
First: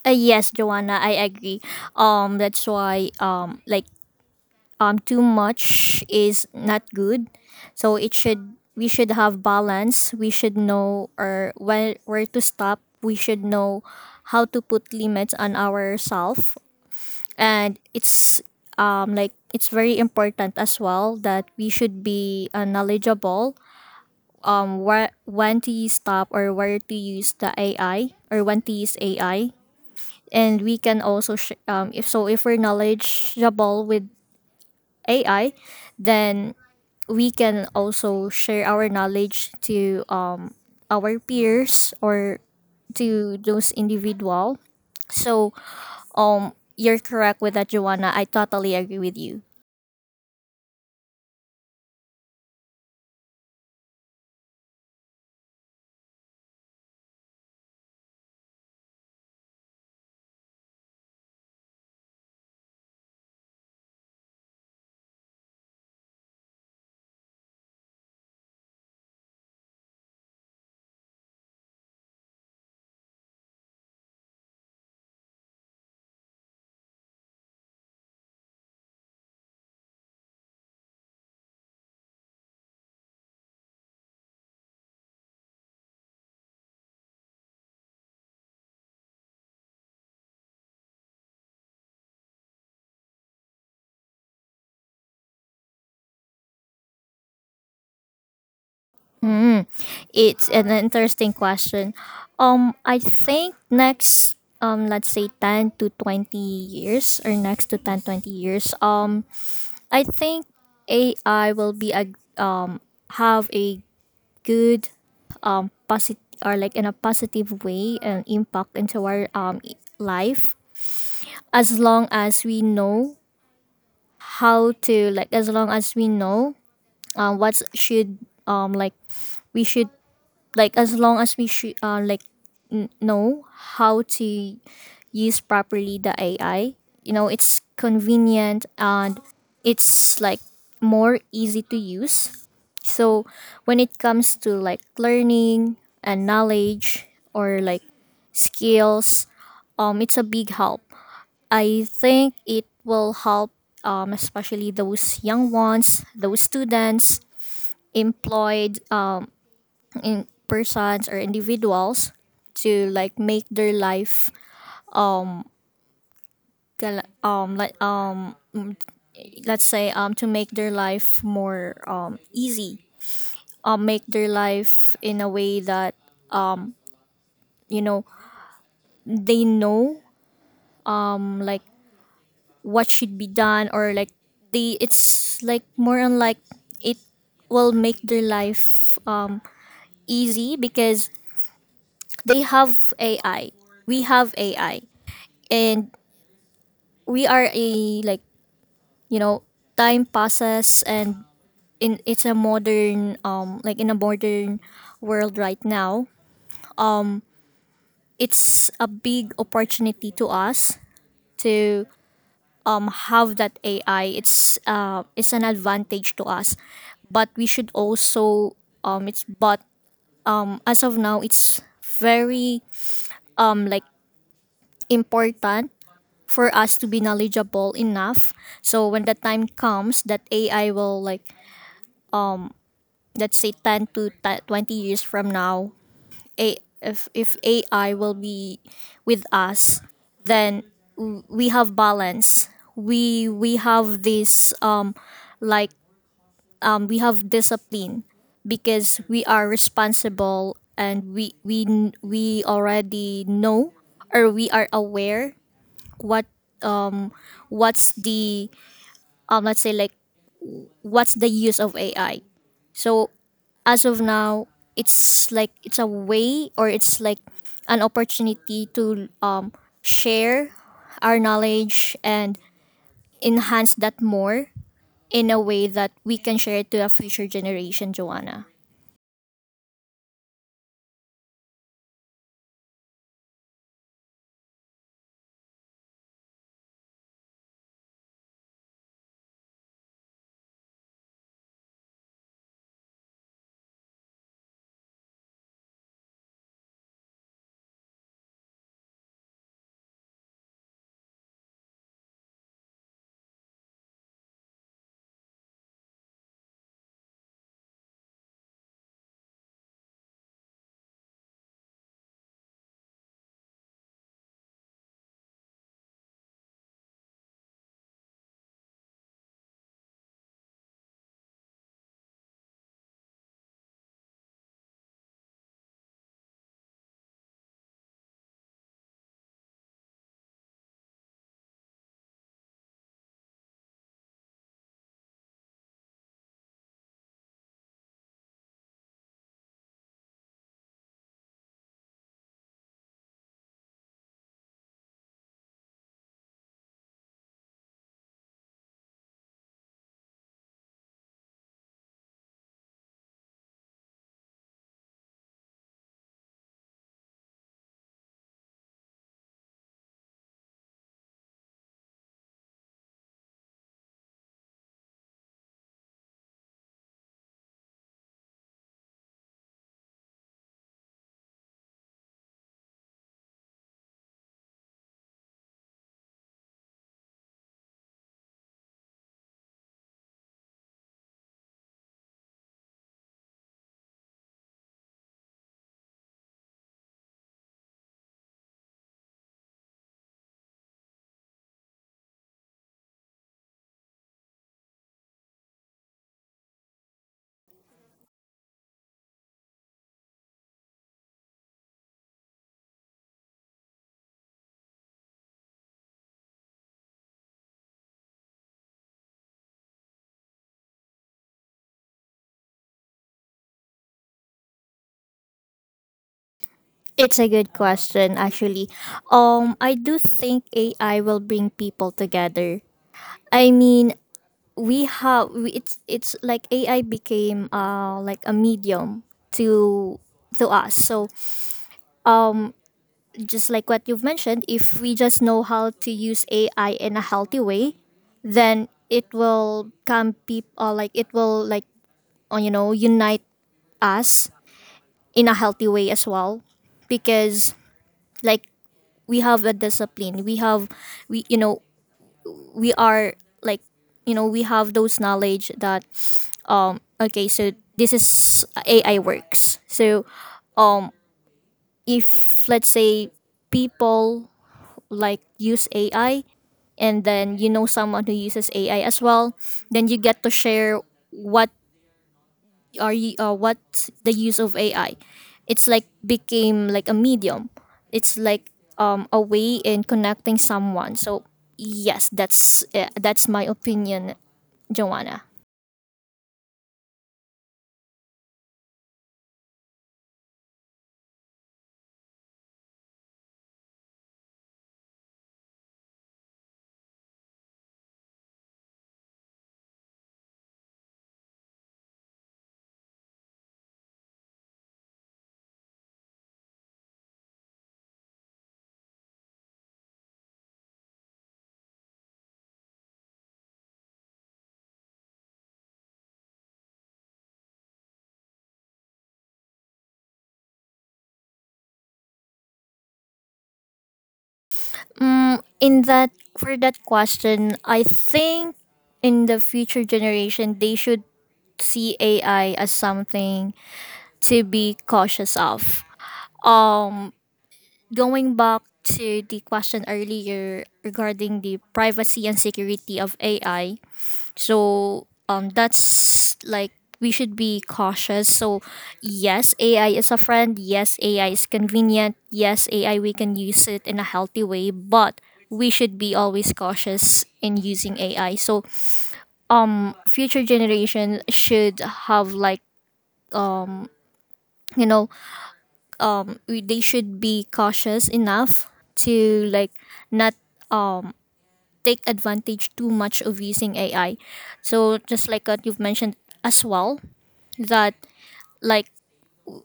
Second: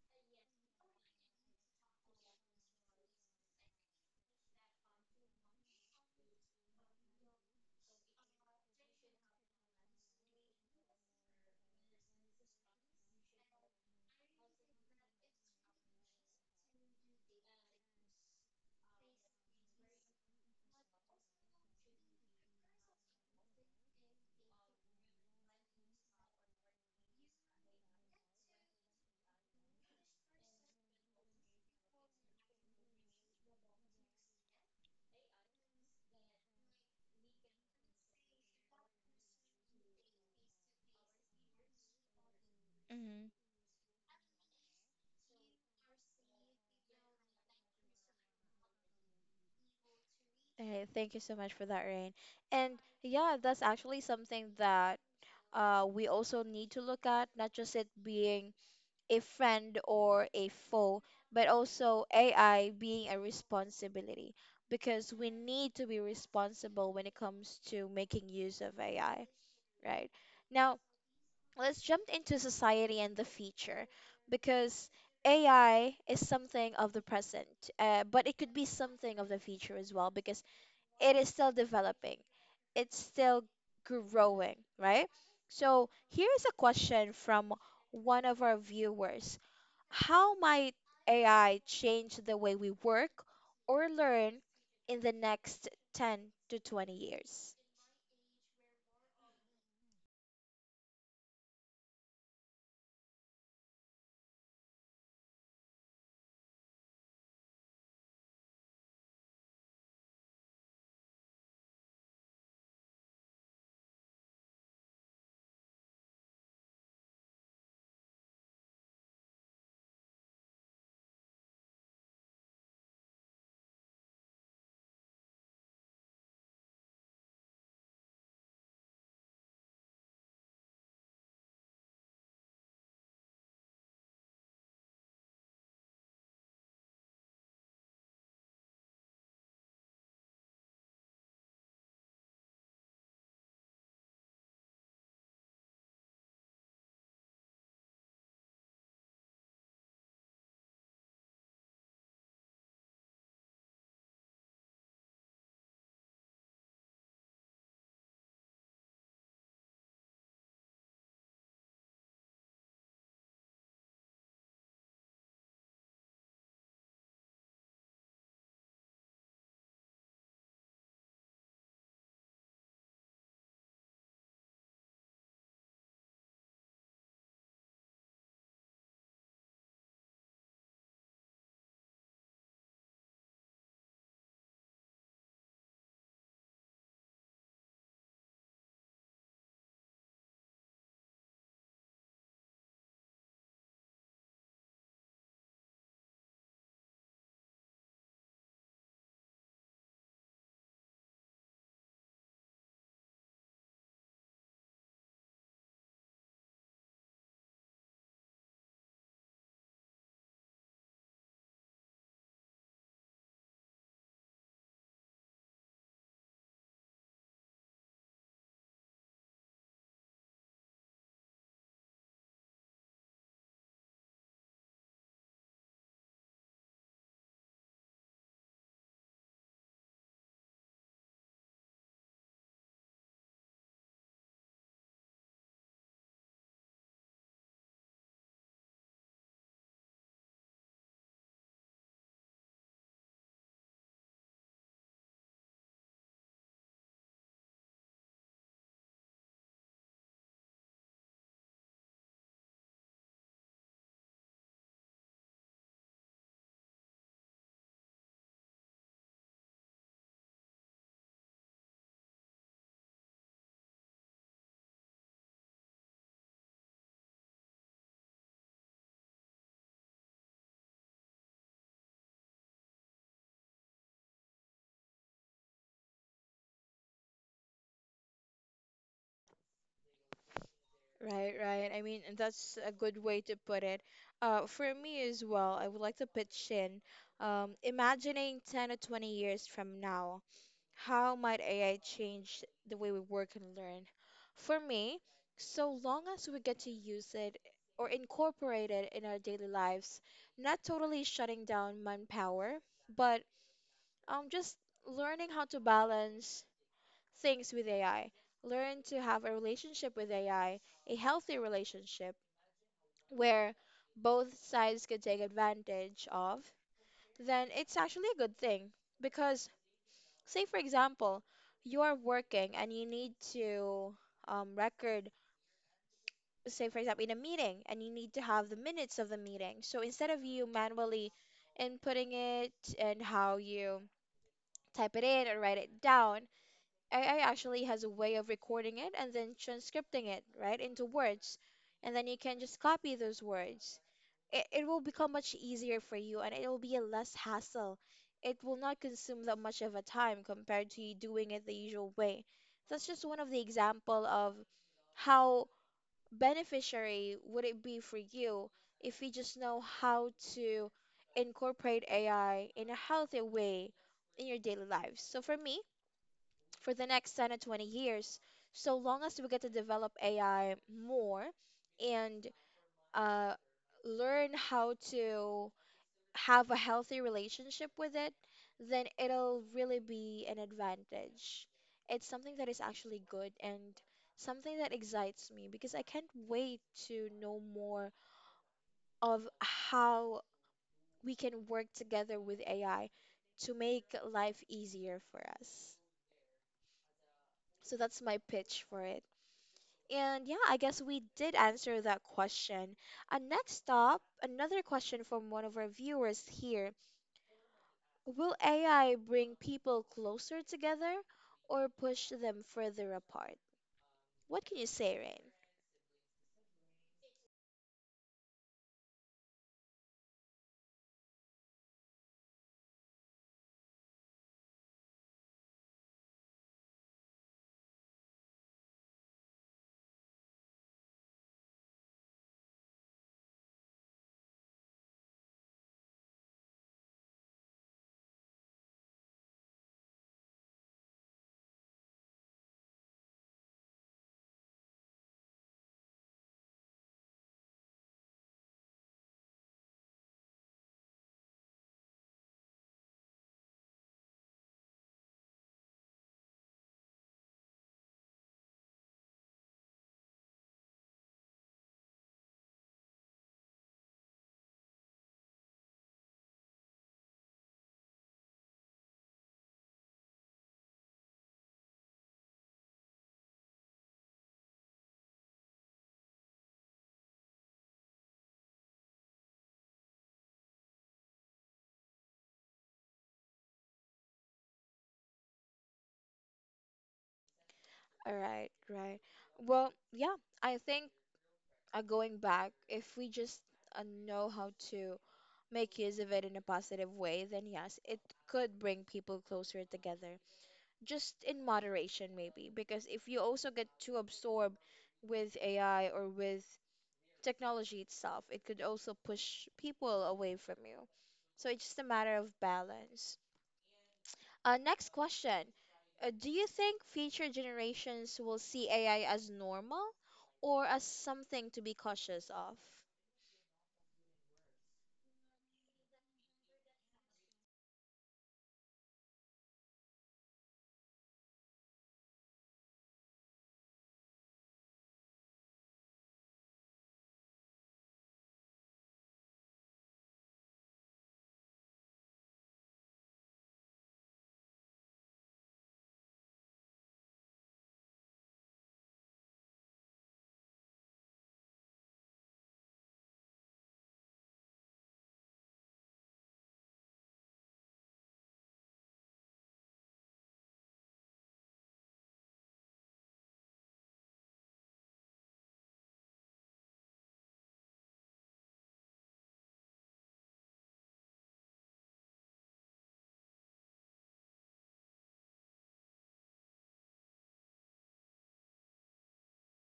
B: Yes, Joanna, I agree. That's why like, too much is not good. So it should, we should have balance. We should know or where to stop. We should know how to put limits on ourselves, and it's, like, it's very important as well that we should be knowledgeable where, when to use stop, or where to use the AI or when to use AI. And we can also if, so if we're knowledgeable with AI, then we can also share our knowledge to our peers, or
A: Mm-hmm.
B: to those individual. So you're correct with that, Joanna. I totally agree with you.
A: Okay, thank you so much for that, Rain. And yeah, that's actually something that, we also need to look at, not just it being a friend or a foe, but also AI being a responsibility, because we need to be responsible when it comes to making use of AI, right? Now, let's jump into society and the future, because AI is something of the present, but it could be something of the future as well, because it is still developing, it's still growing, right? So, here's a question from one of our viewers. How might AI change the way we work or learn in the next 10 to 20 years?
B: Mm, it's an interesting question. I think next, let's say 10 to 20 years, or next to 10, 20 years, I think AI will be a, um have a good, positive, or like in a positive way, an impact into our life, as long as we know how to, like, as long as we know what should, like we should, like as long as we should like know how to use properly the ai. You know, it's convenient and it's like more easy to use. So when it comes to like learning and knowledge, or like skills, it's a big help. I think it will help, especially those young ones, those students, employed in persons or individuals, to like make their life like let's say, to make their life more easy, make their life in a way that, you know, they know, like what should be done, or like, they, it's like more on like, it will make their life easy, because they have AI, we have AI. And we are a like, you know, time passes, and in, it's a modern, like in a modern world right now, it's a big opportunity to us to have that ai. It's it's an advantage to us. But we should also, it's, but as of now it's very like important for us to be knowledgeable enough, so when the time comes that ai will, like let's say 10 to 20 years from now, a if AI will be with us, then we have balance. We have this like, we have discipline because we are responsible, and we we already know, or we are aware what, what's the, let's say, like what's the use of AI. So as of now, it's like it's a way, or it's like an opportunity to share our knowledge and enhance that more, in a way that we can share it to a future generation, Joanna.
A: Right, right. I mean, that's a good way to put it. For me as well, I would like to pitch in, imagining 10 or 20 years from now, how might AI change the way we work and learn? For me, so long as we get to use it or incorporate it in our daily lives, not totally shutting down manpower, but just learning how to balance things with AI, learn to have a relationship with AI, a healthy relationship where both sides can take advantage of, then it's actually a good thing. Because, say, for example, you're working and you need to, record, say, for example, in a meeting, and you need to have the minutes of the meeting. So instead of you manually inputting it and how you type it in or write it down, AI actually has a way of recording it and then transcripting it, right, into words. And then you can just copy those words. It will become much easier for you and it will be a less hassle. It will not consume that much of a time compared to you doing it the usual way. That's just one of the example of how beneficiary would it be for you if you just know how to incorporate AI in a healthy way in your daily lives. So for me, for the next 10 to 20 years, so long as we get to develop ai more and, uh, learn how to have a healthy relationship with it, then it'll really be an advantage. It's something that is actually good, and something that excites me because I can't wait to know more of how we can work together with ai to make life easier for us. So that's my pitch for it. And yeah, I guess we did answer that question. And next up, another question from one of our viewers here. Will AI bring people closer together or push them further apart? What can you say, Rain?
B: It's a good question actually. I do think AI will bring people together. I mean, it's like AI became like a medium to to us. So just like what you've mentioned, if we just know how to use AI in a healthy way, then it will come people like it will, like, you know, unite us in a healthy way as well. Because, like, we have a discipline, we have, we, you know, we are, like, you know, we have those knowledge that, okay, so this is AI works. So um if let's say people like use AI, and then you know someone who uses AI as well, then you get to share what are you, what's the use of AI. It's like became like a medium. It's like a way in connecting someone. So yes, that's my opinion, Joanna.
A: All right, right. Well, yeah, I think, going back, if we just, know how to make use of it in a positive way, then yes, it could bring people closer together, just in moderation maybe, because if you also get too absorbed with AI or with technology itself, it could also push people away from you. So it's just a matter of balance. Next question. Do you think future generations will see AI as normal or as something to be cautious of?
B: In that, for that question, I think in the future generation they should see AI as something to be cautious of. um Going back to the question earlier regarding the privacy and security of AI. So that's like we should be cautious. So yes, AI is a friend. Yes, AI is convenient. Yes, AI we can use it in a healthy way, but we should be always cautious in using AI. So future generation should have like, you know, they should be cautious enough to like not um take advantage too much of using AI. So just like what you've mentioned as well, that like,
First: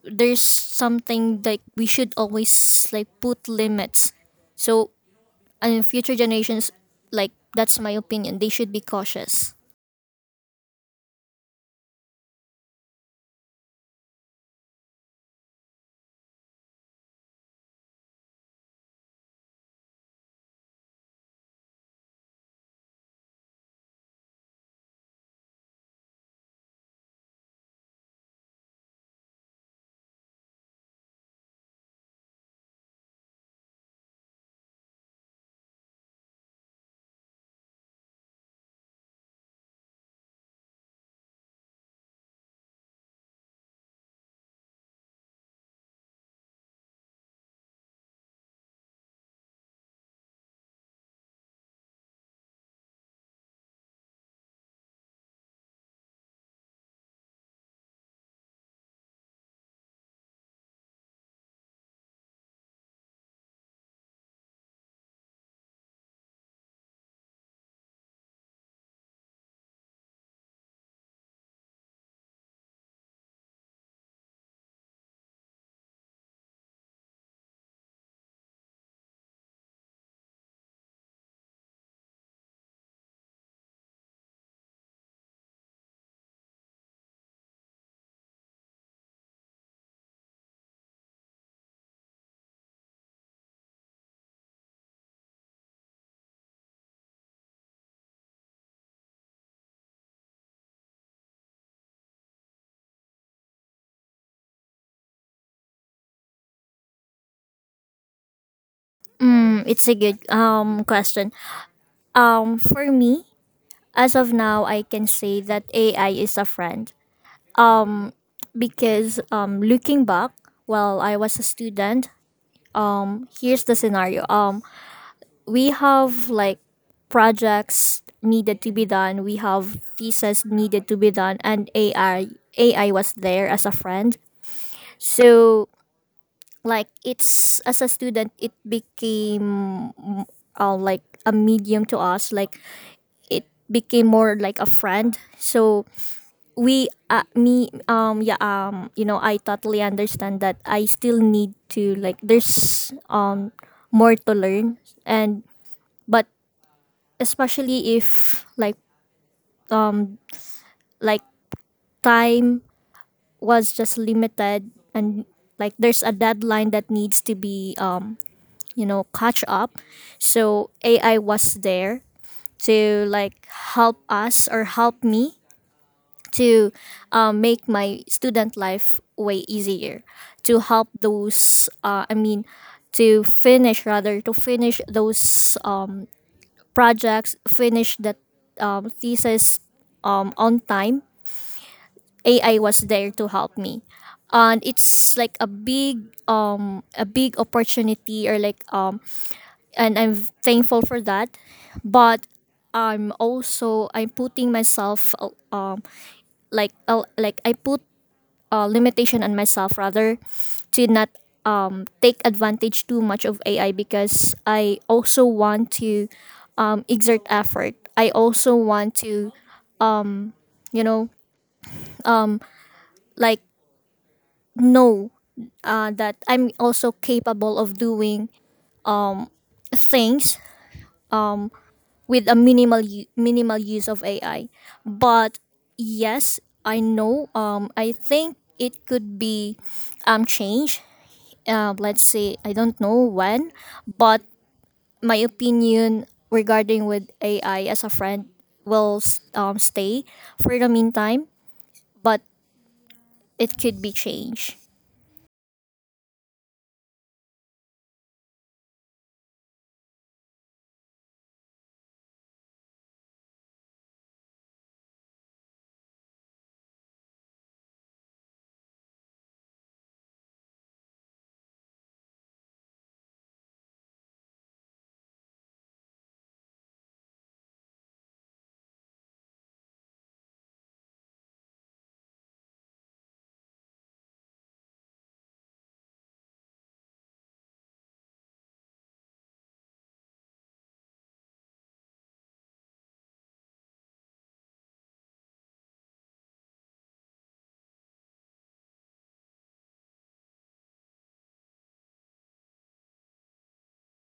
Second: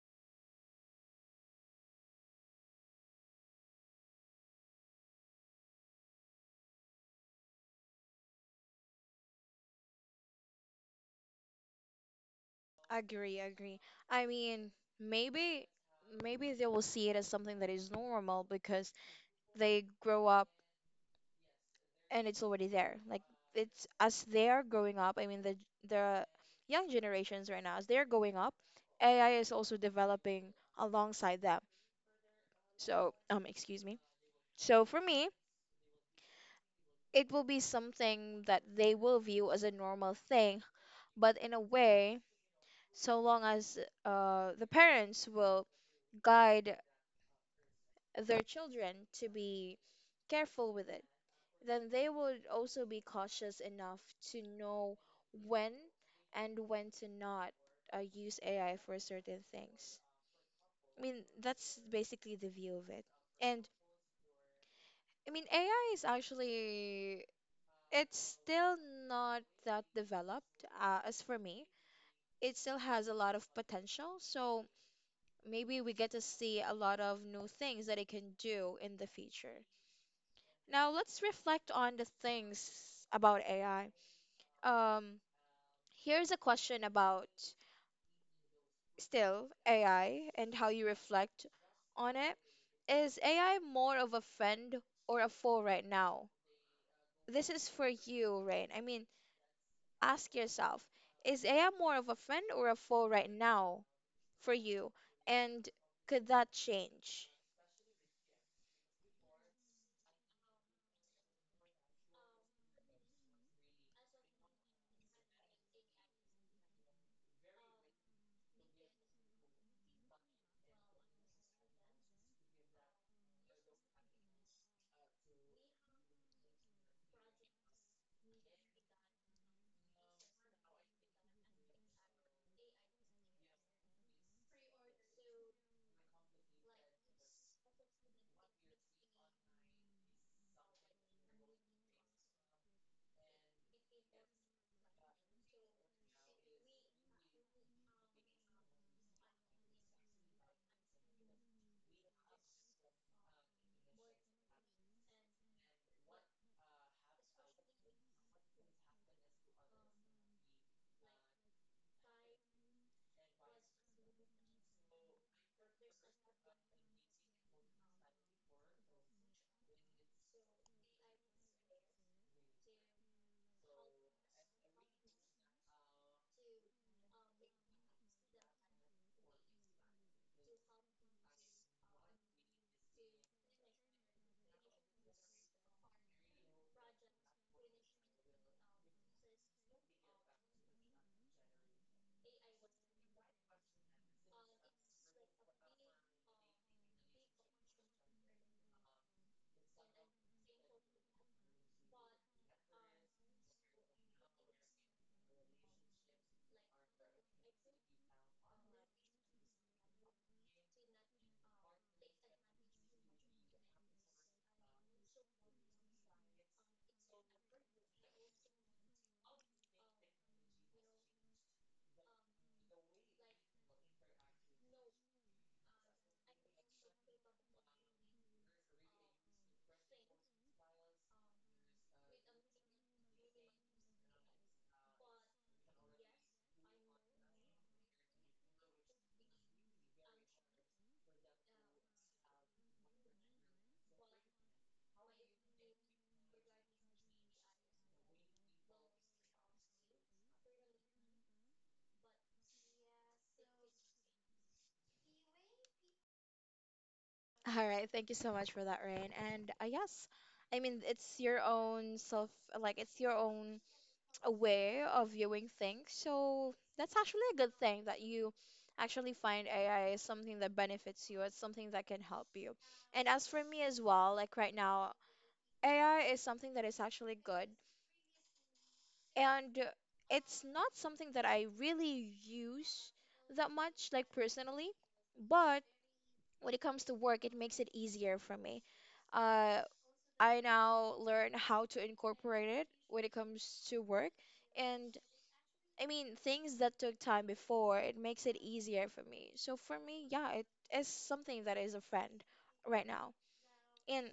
B: there's something like we should always, like, put limits. So, and in future generations, like, that's my opinion, they should be cautious.
A: Agree, agree. I mean, maybe maybe they will see it as something that is normal because they grow up and it's already there. Like, it's as they are growing up. I mean, the young generations right now, as they are growing up, AI is also developing alongside them. So, excuse me. So for me, it will be something that they will view as a normal thing, but in a way, so long as, the parents will guide their children to be careful with it, then they would also be cautious enough to know when and when to not, use AI for certain things. I mean, that's basically the view of it. And I mean, AI is actually, it's still not that developed. As for me, it still has a lot of potential. So maybe we get to see a lot of new things that it can do in the future. Now, let's reflect on the things about AI. Um, Here's a question about still AI and how you reflect on it. Is AI more of a friend or a foe right now? This is for you, Rain. I mean, ask yourself, is AI more of a friend or a foe right now for you? And could that change?
B: It's a good question. For me as of now, I can say that AI is a friend, because looking back while I was a student, here's the scenario. We have like projects needed to be done. We have thesis needed to be done, and AI was there as a friend. So like, it's as a student, it became like a medium to us. Like, it became more like a friend. So we me yeah, you know, I totally understand that I still need to like, there's more to learn, and but especially if like, um like time was just limited, and like there's a deadline that needs to be, you know, catch up. So ai was there to like help us or help me to make my student life way easier, to help those, to finish, rather to finish those projects, finish that thesis on time. Ai was there to help me. And it's like a big, a big opportunity, or like, and I'm thankful for that. But I'm also, I'm putting myself like, I put limitation on myself, rather, to not take advantage too much of AI, because I also want to exert effort. I also want to, you know, like, know that I'm also capable of doing things with a minimal use of AI. But yes, I know. I think it could be changed. Let's say I don't know when, but my opinion regarding with AI as a friend will stay for the meantime, but it could be changed.
A: All right, thank you so much for that, Rain. And, yes, I mean, it's your own self, like, it's your own aware of viewing things. So that's actually a good thing that you actually find AI is something that benefits you. It's something that can help you. And as for me as well, like right now, AI is something that is actually good. And it's not something that I really use that much, like personally. But when it comes to work, it makes it easier for me. Uh, I now learn how to incorporate it when it comes to work. And I mean, things that took time before, it makes it easier for me. So for me, yeah, it is something that is a friend right now. And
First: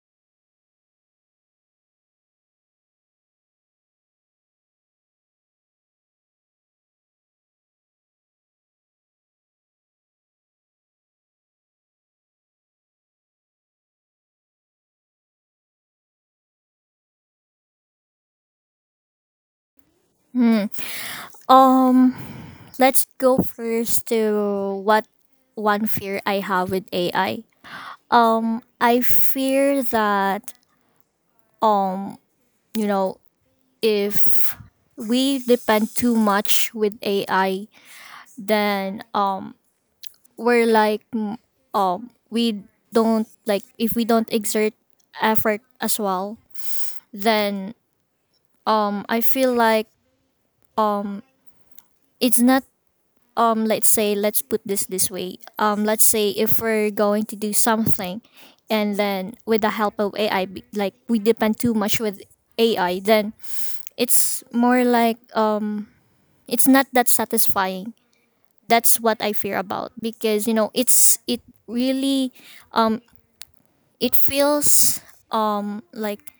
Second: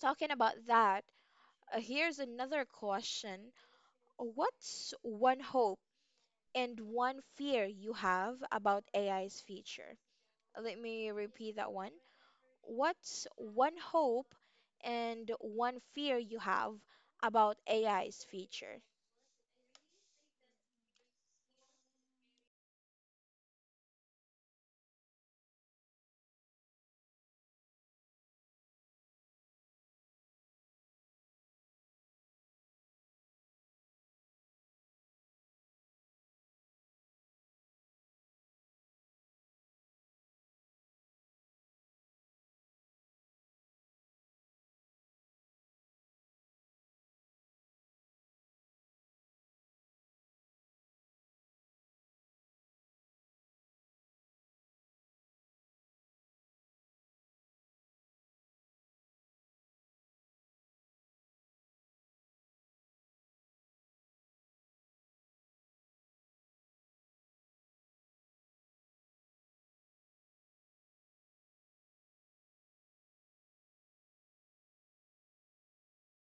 A: talking about that, here's another question. What's one hope and one fear you have about AI's future? Let me repeat that one. What's one hope and one fear you have about AI's future?
B: Hmm. Um, let's go first to what one fear I have with AI. I fear that, you know, if we depend too much with AI, then we're like, we don't, like if we don't exert effort as well, then I feel like it's not, let's say, let's put this way, let's say if we're going to do something, and then with the help of ai like we depend too much with ai, then it's more like, it's not that satisfying. That's what I fear about, because you know, it's, it really, it feels like,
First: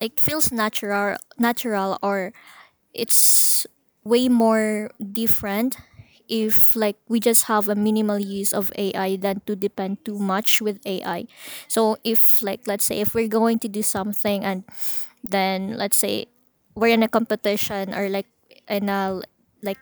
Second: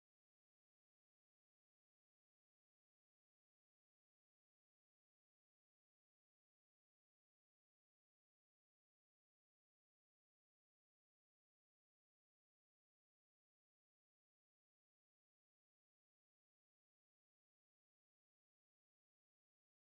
B: it feels natural, or it's way more different if like we just have a minimal use of AI, than to depend too much with AI. So if like, let's say if we're going to do something, and then let's say we're in a competition, or like in a like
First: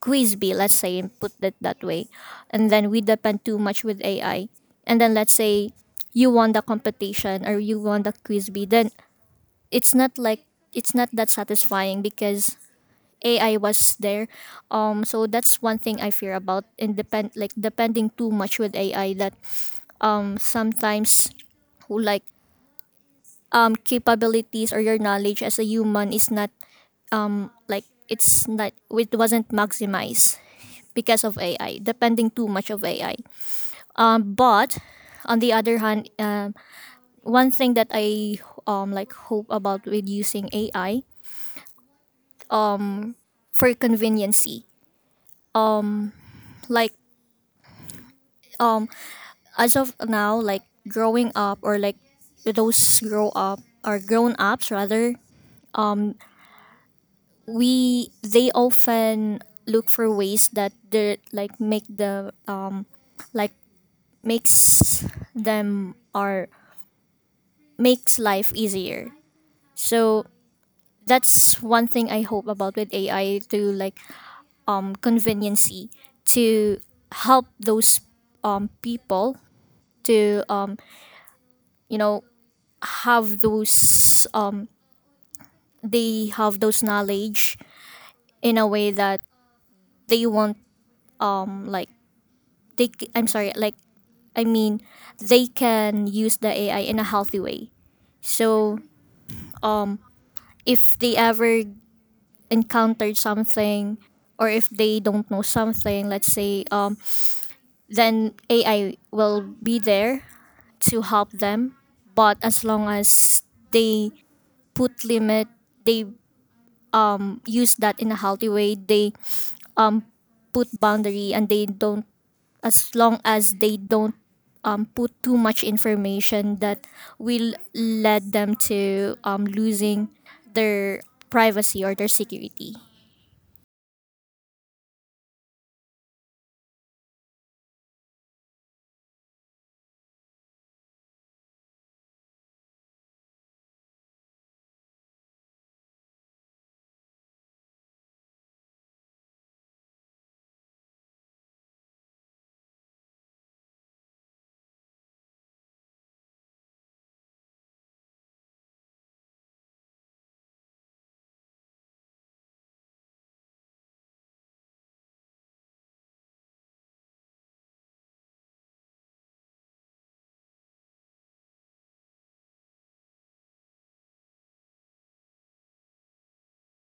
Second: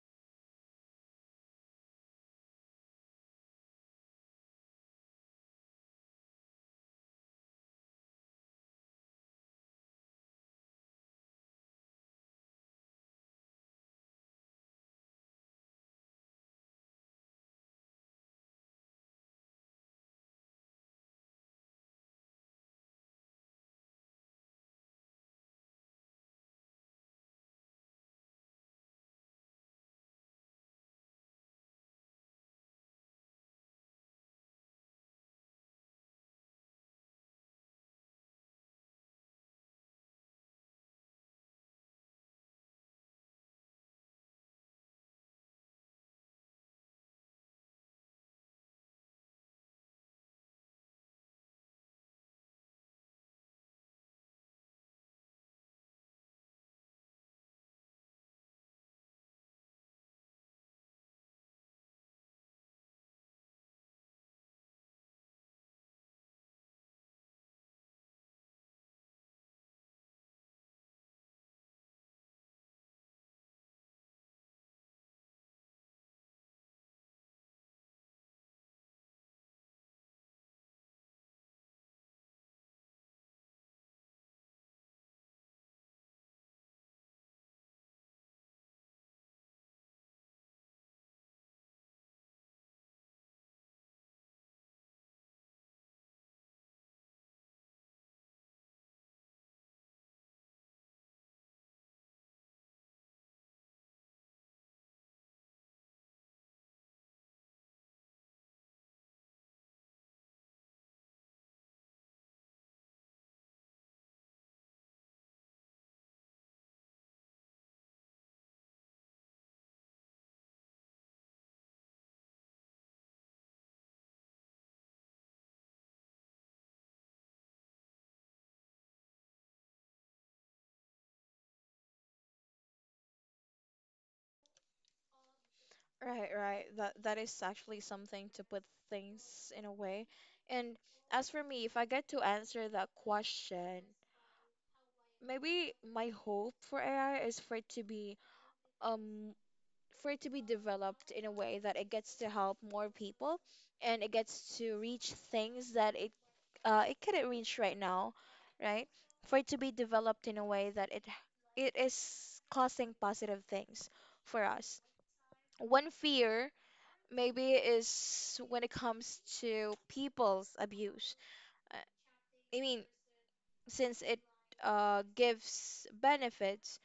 B: quiz bee, let's say, put it that way. And then we depend too much with AI. And then let's say you won the competition or you won the quiz bee, then it's not like, it's not that satisfying, because AI was there. So that's one thing I fear about independ like depending too much with AI. That sometimes like Capabilities or your knowledge as a human is not like it's not it wasn't maximized because of AI, depending too much of AI. But on the other hand, one thing that I hope about with using AI for conveniency, like um, as of now, growing up, or like those grow up or grown ups rather, we they often look for ways that they make the like makes them or makes life easier. So that's one thing I hope about with AI, to conveniency, to help those people to you know have those they have those knowledge in a way that they want, um like I'm sorry, I mean, they can use the AI in a healthy way. So if they ever encountered something, or if they don't know something, let's say, then AI will be there to help them, but as long as they put limit, they use that in a healthy way, they put boundary, and they don't, as long as they don't put too much information that will lead them to losing their privacy or their security.
A: Right, right. That is actually something to put things in a way. And as for me, if I get to answer that question, maybe my hope for AI is um for it to be developed in a way that it gets to help more people, and it gets to reach things that it couldn't reach right now, right? For it to be developed in a way that it is causing positive things for us. One fear maybe is when it comes to people's abuse. Uh, I mean, since it gives benefits,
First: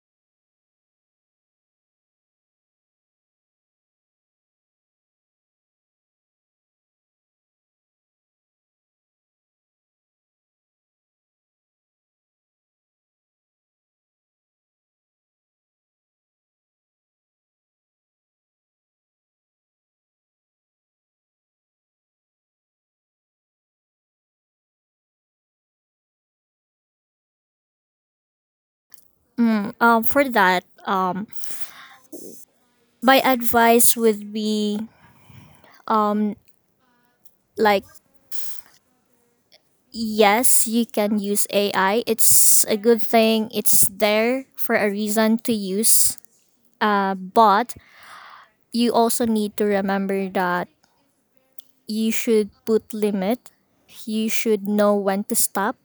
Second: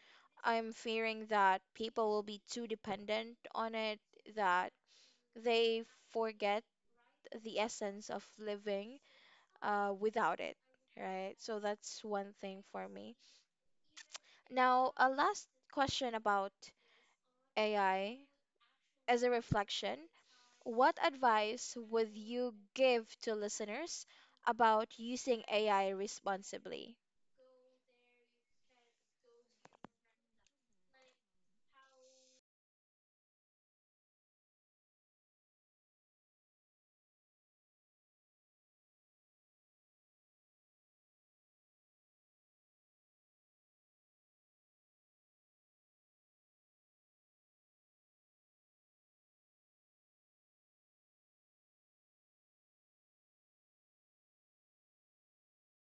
A: I'm fearing that people will be too dependent on it, that they forget the essence of living without it, right? So that's one thing for me. Now, a last question about AI as a reflection. What advice would you give to listeners about using AI responsibly?
B: Mm, for that, my advice would be, like, yes, you can use AI. It's a good thing, it's there for a reason to use. But you also need to remember that you should put limit. You should know when to stop.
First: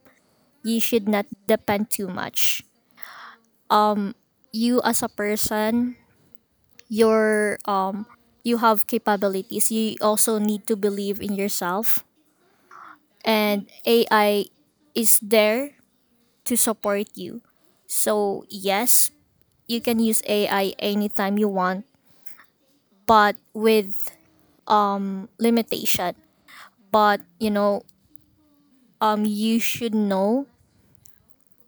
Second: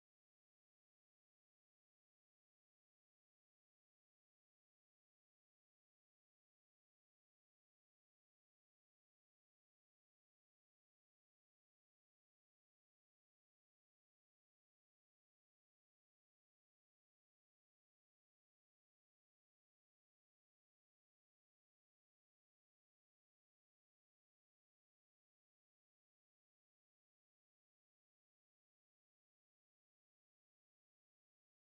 B: You should not depend too much. You as a person, your um you have capabilities. You also need to believe in yourself, and AI is there to support you. So, yes, you can use AI anytime you want, but with limitation. But, you know, you should know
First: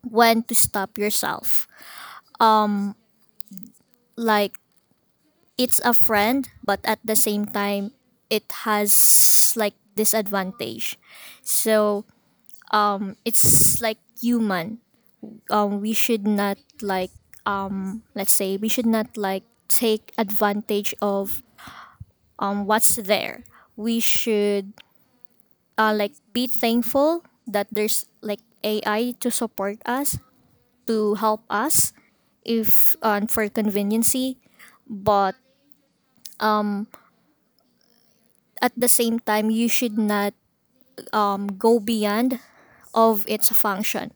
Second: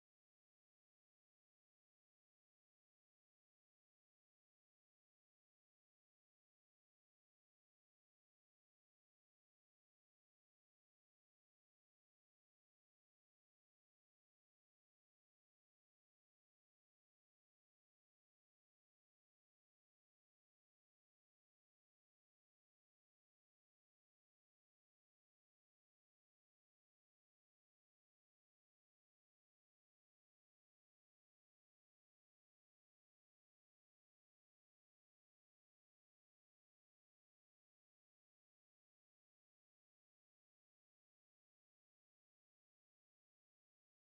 B: when to stop yourself. Like, it's a friend, but at the same time, it has like disadvantage. So it's like human. We should not let's say, we should not like take advantage of what's there. We should like be thankful that there's like AI to support us, to help us, if for conveniency, but at the same time you should not go beyond of its function.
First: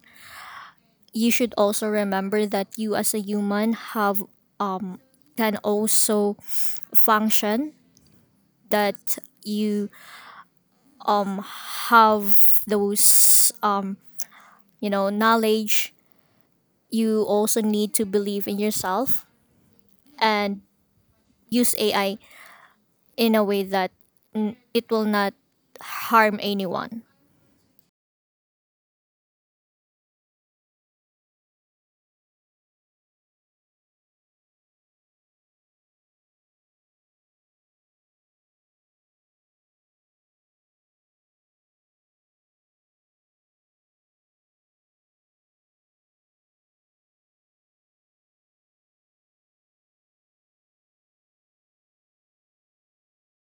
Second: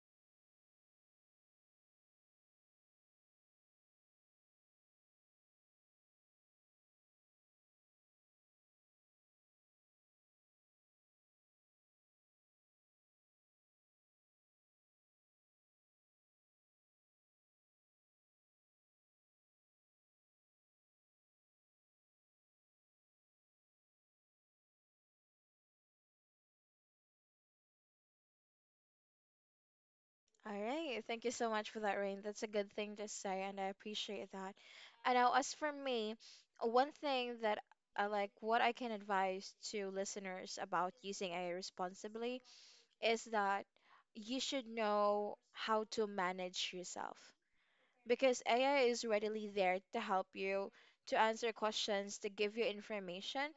B: You should also remember that you as a human have, can also function, that you um have those knowledge. You also need to believe in yourself and use AI in a way that, mm, it will not harm anyone.
A: All right, thank you so much for that, Rain. That's a good thing to say, and I appreciate that. And now, as for me, one thing that what I can advise to listeners about using AI responsibly is that you should know how to manage yourself, because AI is readily there to help you, to answer questions, to give you information.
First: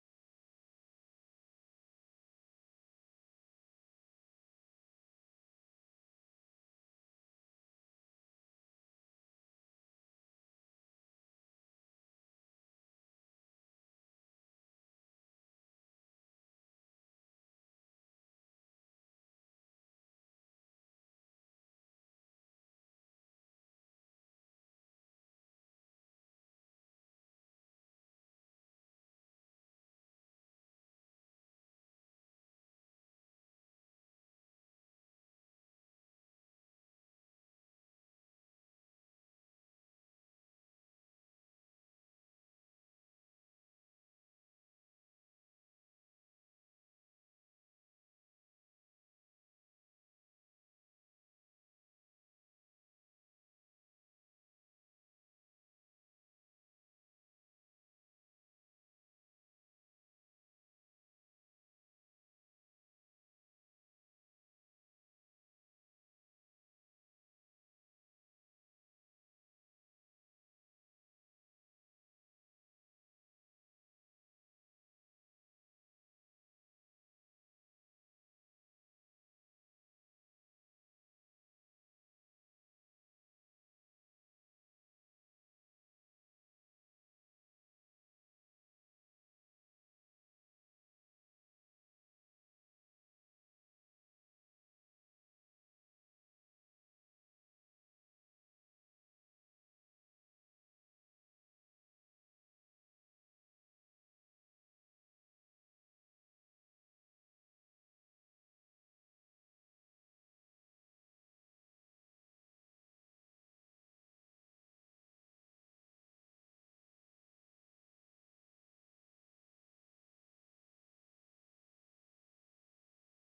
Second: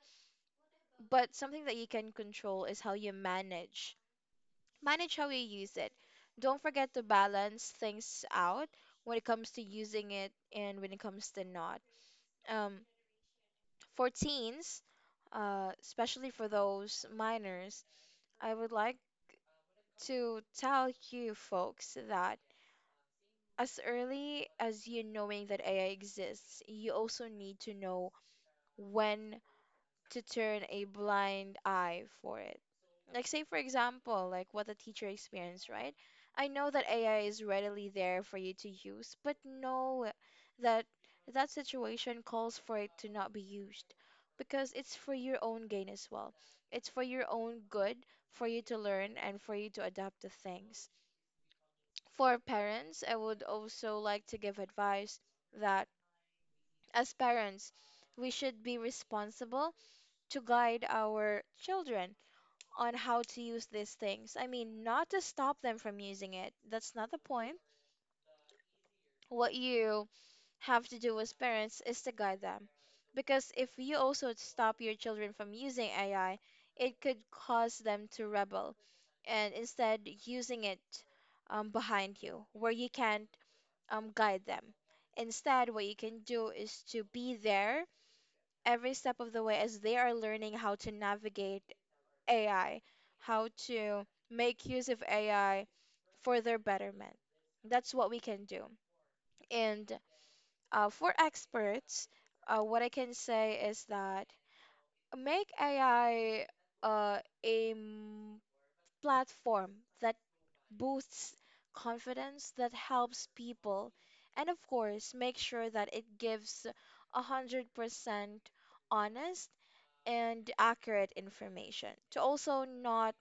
A: But something that you can control is how you manage. Manage how you use it. Don't forget to balance things out when it comes to using it and when it comes to not. Um, for teens, especially for those minors, I would like to tell you folks that as early as you knowing that AI exists, you also need to know when to turn a blind eye for it. Like, say, for example, like what the teacher experienced, right? I know that AI is readily there for you to use, but know that that situation calls for it to not be used because it's for your own gain as well. It's for your own good, for you to learn and for you to adapt to things. For parents, I would also like to give advice that as parents, we should be responsible to guide our children on how to use these things. I mean, not to stop them from using it. That's not the point. What you have to do as parents is to guide them. Because if you also stop your children from using AI, it could cause them to rebel and instead using it behind you, where you can't guide them. Instead, what you can do is to be there every step of the way as they are learning how to navigate AI, how to make use of AI for their betterment. That's what we can do. And for experts, what I can say is that make AI uh, a m- platform that boosts confidence, that helps people, and of course, make sure that it gives 100% honest and accurate information to also not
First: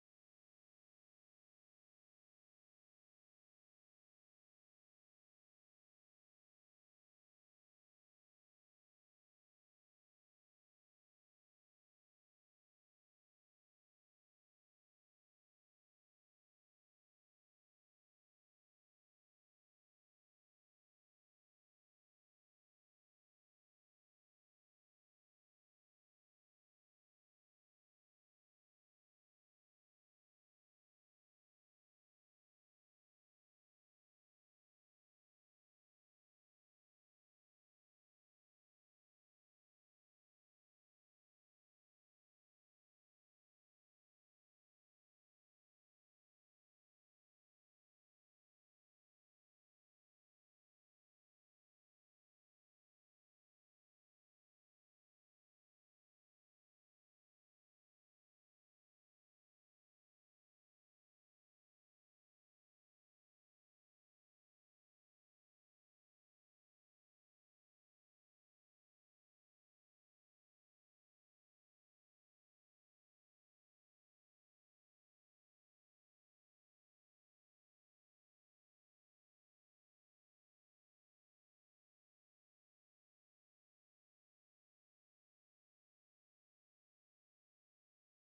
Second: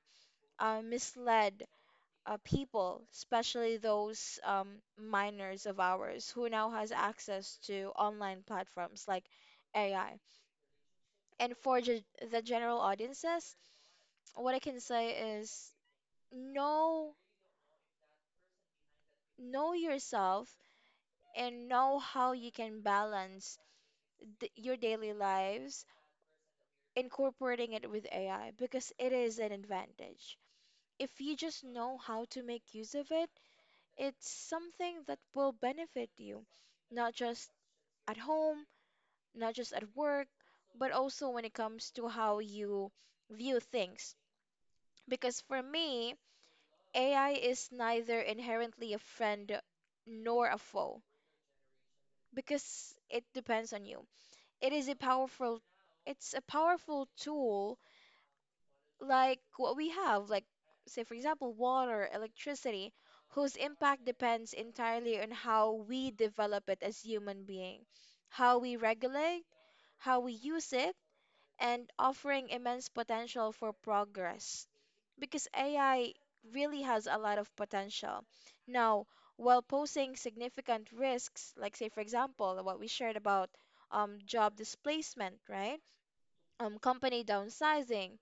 A: misled people, especially those minors of ours who now has access to online platforms like AI. And for the general audiences, what I can say is know know yourself and know how you can balance your daily lives incorporating it with AI because it is an advantage. If you just know how to make use of it, it's something that will benefit you, not just at home, not just at work, but also when it comes to how you view things. Because for me, AI is neither inherently a friend nor a foe because it depends on you. It is a powerful it's a powerful tool like what we have, like, say, for example, water, electricity, whose impact depends entirely on how we develop it as human being, how we regulate, how we use it, and offering immense potential for progress. Because AI really has a lot of potential. Now, while posing significant risks, like, say, for example, what we shared about job displacement, right? Company downsizing,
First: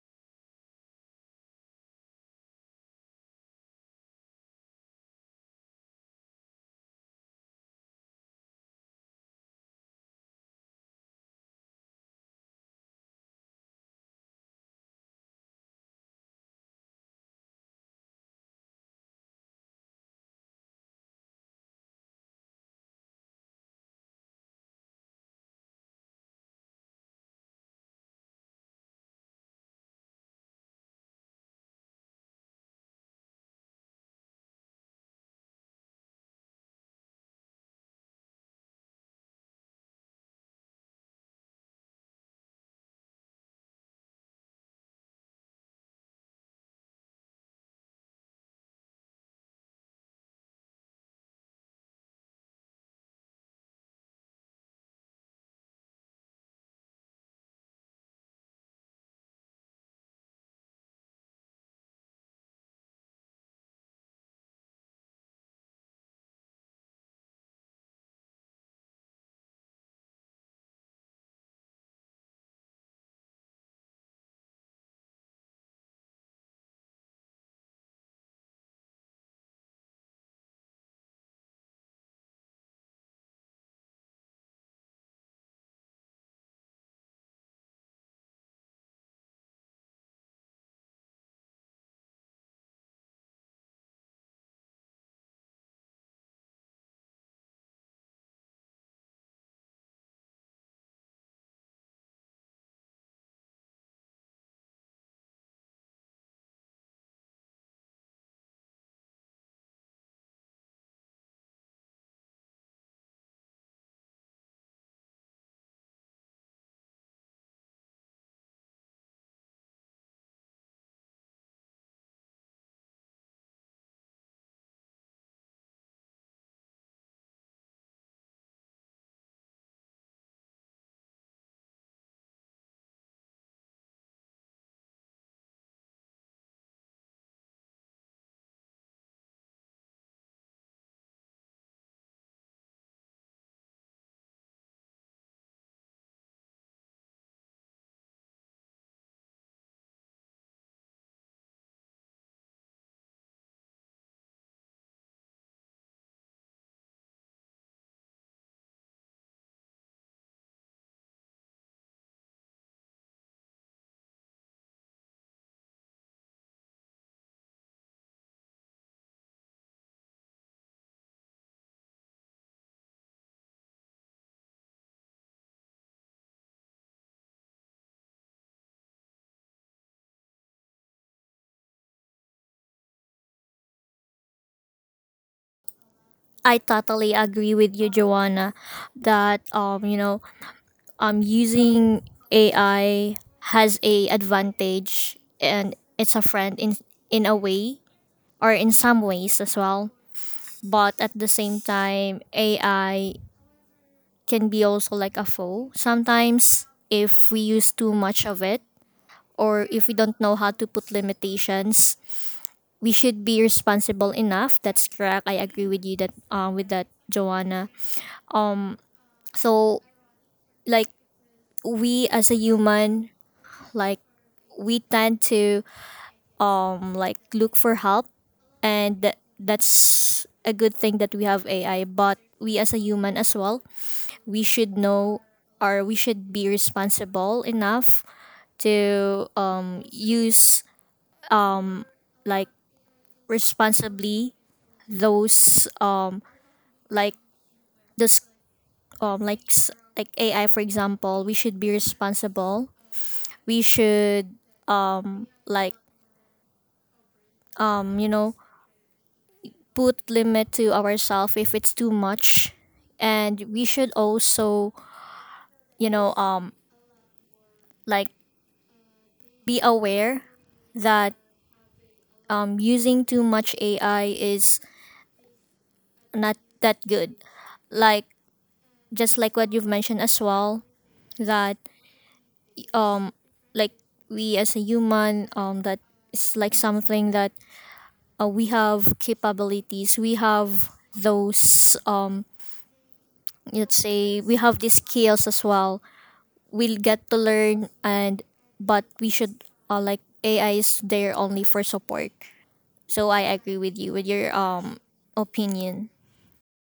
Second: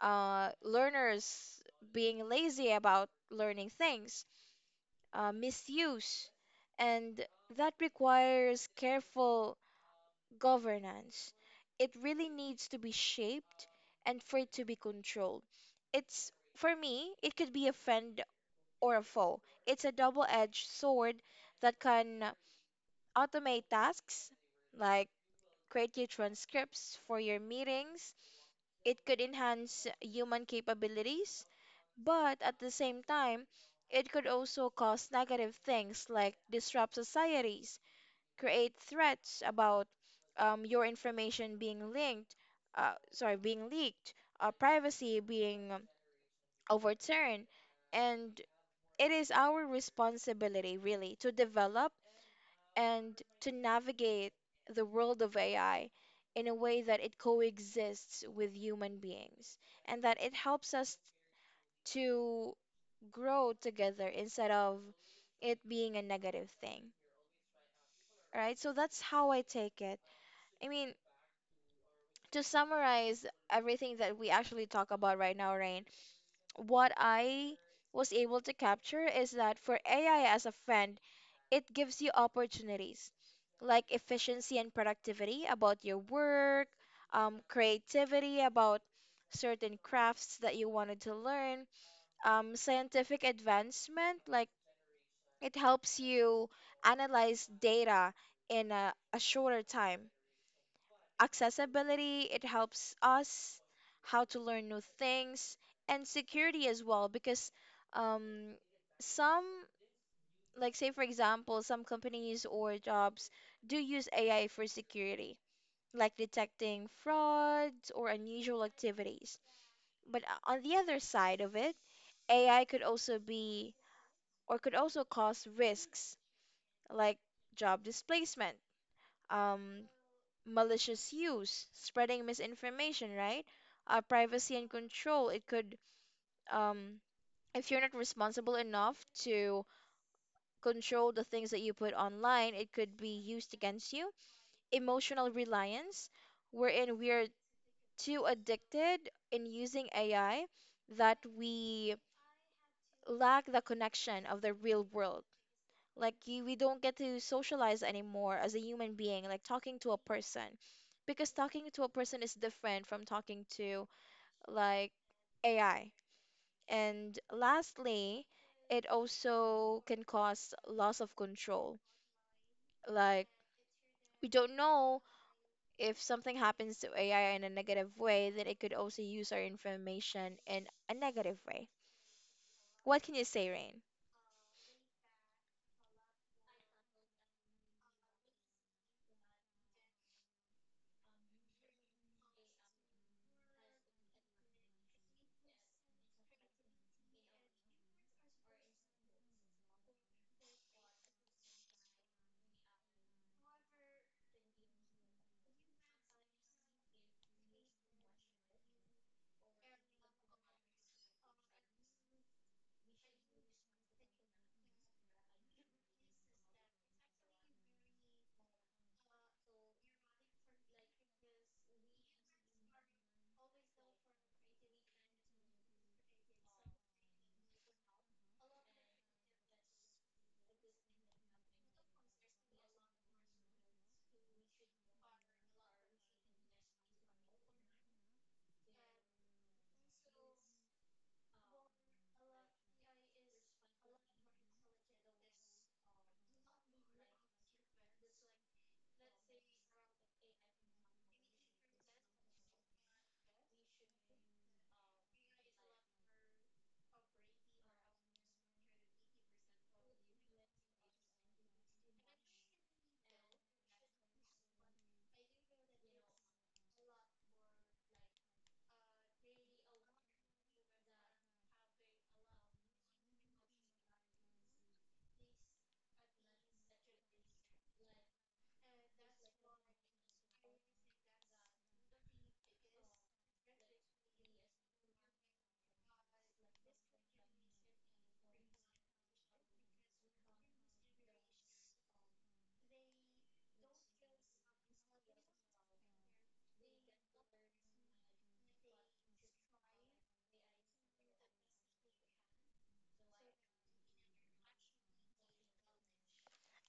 A: learners being lazy about learning things, misuse, and that requires careful governance. It really needs to be shaped and for it to be controlled. It's for me, it could be a friend or a foe. It's a double-edged sword that can automate tasks like create your transcripts for your meetings. It could enhance human capabilities, but at the same time, it could also cause negative things like disrupt societies, create threats about your information being linked, sorry, being leaked, privacy being overturned. And it is our responsibility, really, to develop and to navigate the world of AI in a way that it coexists with human beings and that it helps us to grow together instead of it being a negative thing, right? So that's how I take it. I mean, to summarize everything that we actually talk about right now, Rain, what I was able to capture is that for AI as a friend, it gives you opportunities like efficiency and productivity about your work, creativity about certain crafts that you wanted to learn, scientific advancement like it helps you analyze data in a shorter time. Accessibility, it helps us how to learn new things, and security as well because um, some, like say for example, some companies or jobs do use AI for security, like detecting frauds or unusual activities. But on the other side of it, AI could also be or could also cause risks like job displacement, um, malicious use, spreading misinformation, right? Privacy and control. It could, um, if you're not responsible enough to control the things that you put online, it could be used against you. Emotional reliance, wherein we are too addicted in using AI that we lack the connection of the real world. Like you, we don't get to socialize anymore as a human being, like talking to a person. Because talking to a person is different from talking to like AI. And lastly, it also can cause loss of control. Like we don't know if something happens to AI in a negative way, then it could also use our information in a negative way. What can you say, Rain?
B: I totally agree with you, Joanna, that using AI has a advantage and it's a friend in a way, or in some ways as well. But at the same time, AI can be also like a foe. Sometimes if we use too much of it, or if we don't know how to put limitations, we should be responsible enough. That's correct. I agree with you that with that, Joanna. So, like we as a human, like we tend to like look for help, and that's a good thing that we have AI, but we as a human as well, we should know, or we should be responsible enough, to use, like responsibly, those like this like s- like AI, for example. We should be responsible, we should, like um you know put limit to ourselves if it's too much, and we should also, you know um like be aware that using too much AI is not that good. Like, just like what you've mentioned as well, that, like we as a human, that is like something that, we have capabilities, we have those, let's say, we have these skills as well, we'll get to learn, and but we should, like, AI is there only for support. So I agree with you with your opinion.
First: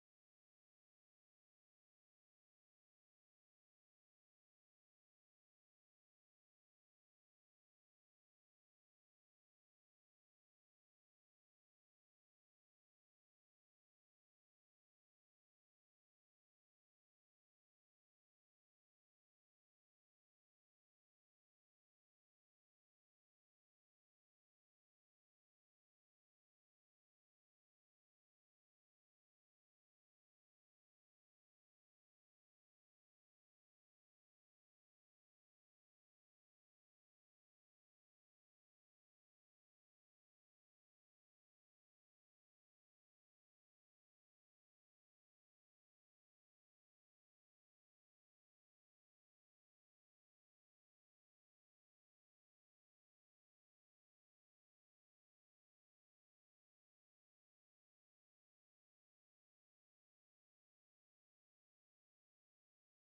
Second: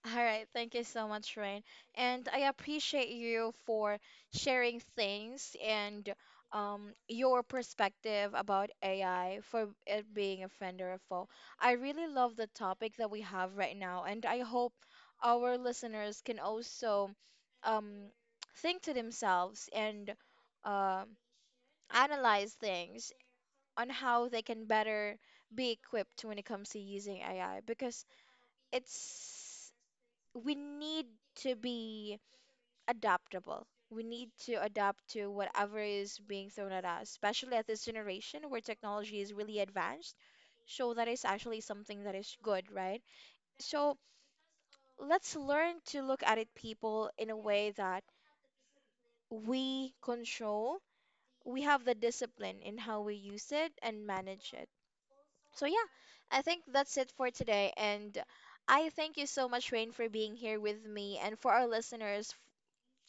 A: All right, thank you so much, Rain. And I appreciate you for sharing things and your perspective about AI for it being a friend or a foe. I really love the topic that we have right now, and I hope our listeners can also um, think to themselves and um analyze things on how they can better be equipped when it comes to using AI because it's we need to be adaptable. We need to adapt to whatever is being thrown at us, especially at this generation where technology is really advanced. So that is actually something that is good, right? So let's learn to look at it, people, in a way that we control. We have the discipline in how we use it and manage it. So yeah, I think that's it for today. And I thank you so much, Rain, for being here with me and for our listeners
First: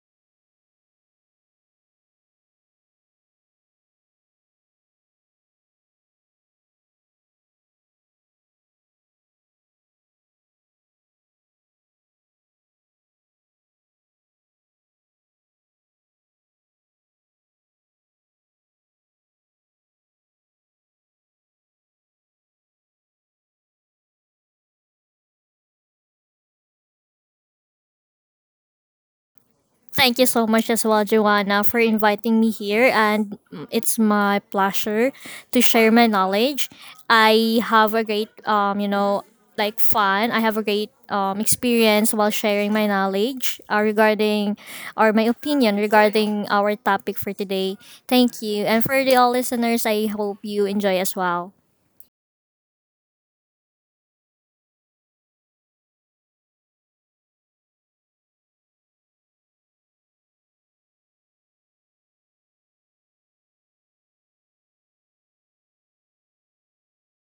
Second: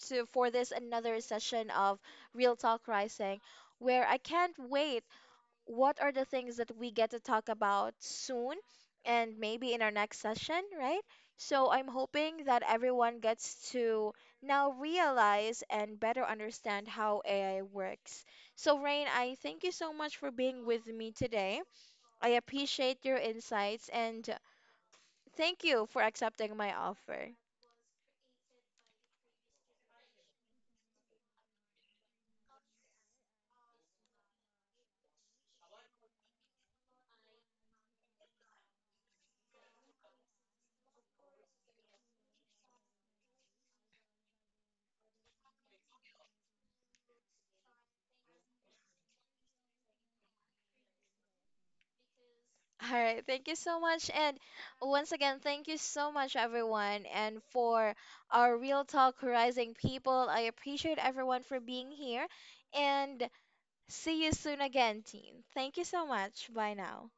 A: f- to for this another session of Real Talk Rising, where I can't wait. What are the things that we get to talk about soon and maybe in our next session, right? So I'm hoping that everyone gets to now realize and better understand how AI works. So Rain, I thank you so much for being with me today. I appreciate your insights and thank you for accepting my offer.
B: Thank you so much as well, Joanna, for inviting me here, and mm, it's my pleasure to share my knowledge. I have a great fun. I have a great experience while sharing my knowledge, regarding, or my opinion regarding our topic for today. Thank you, and for the all listeners, I hope you enjoy as well.
A: (laughs) All right, thank you so much. And once again, thank you so much, everyone. And for our Real Talk Rising people, I appreciate everyone for being here. And see you soon again, team. Thank you so much. Bye now.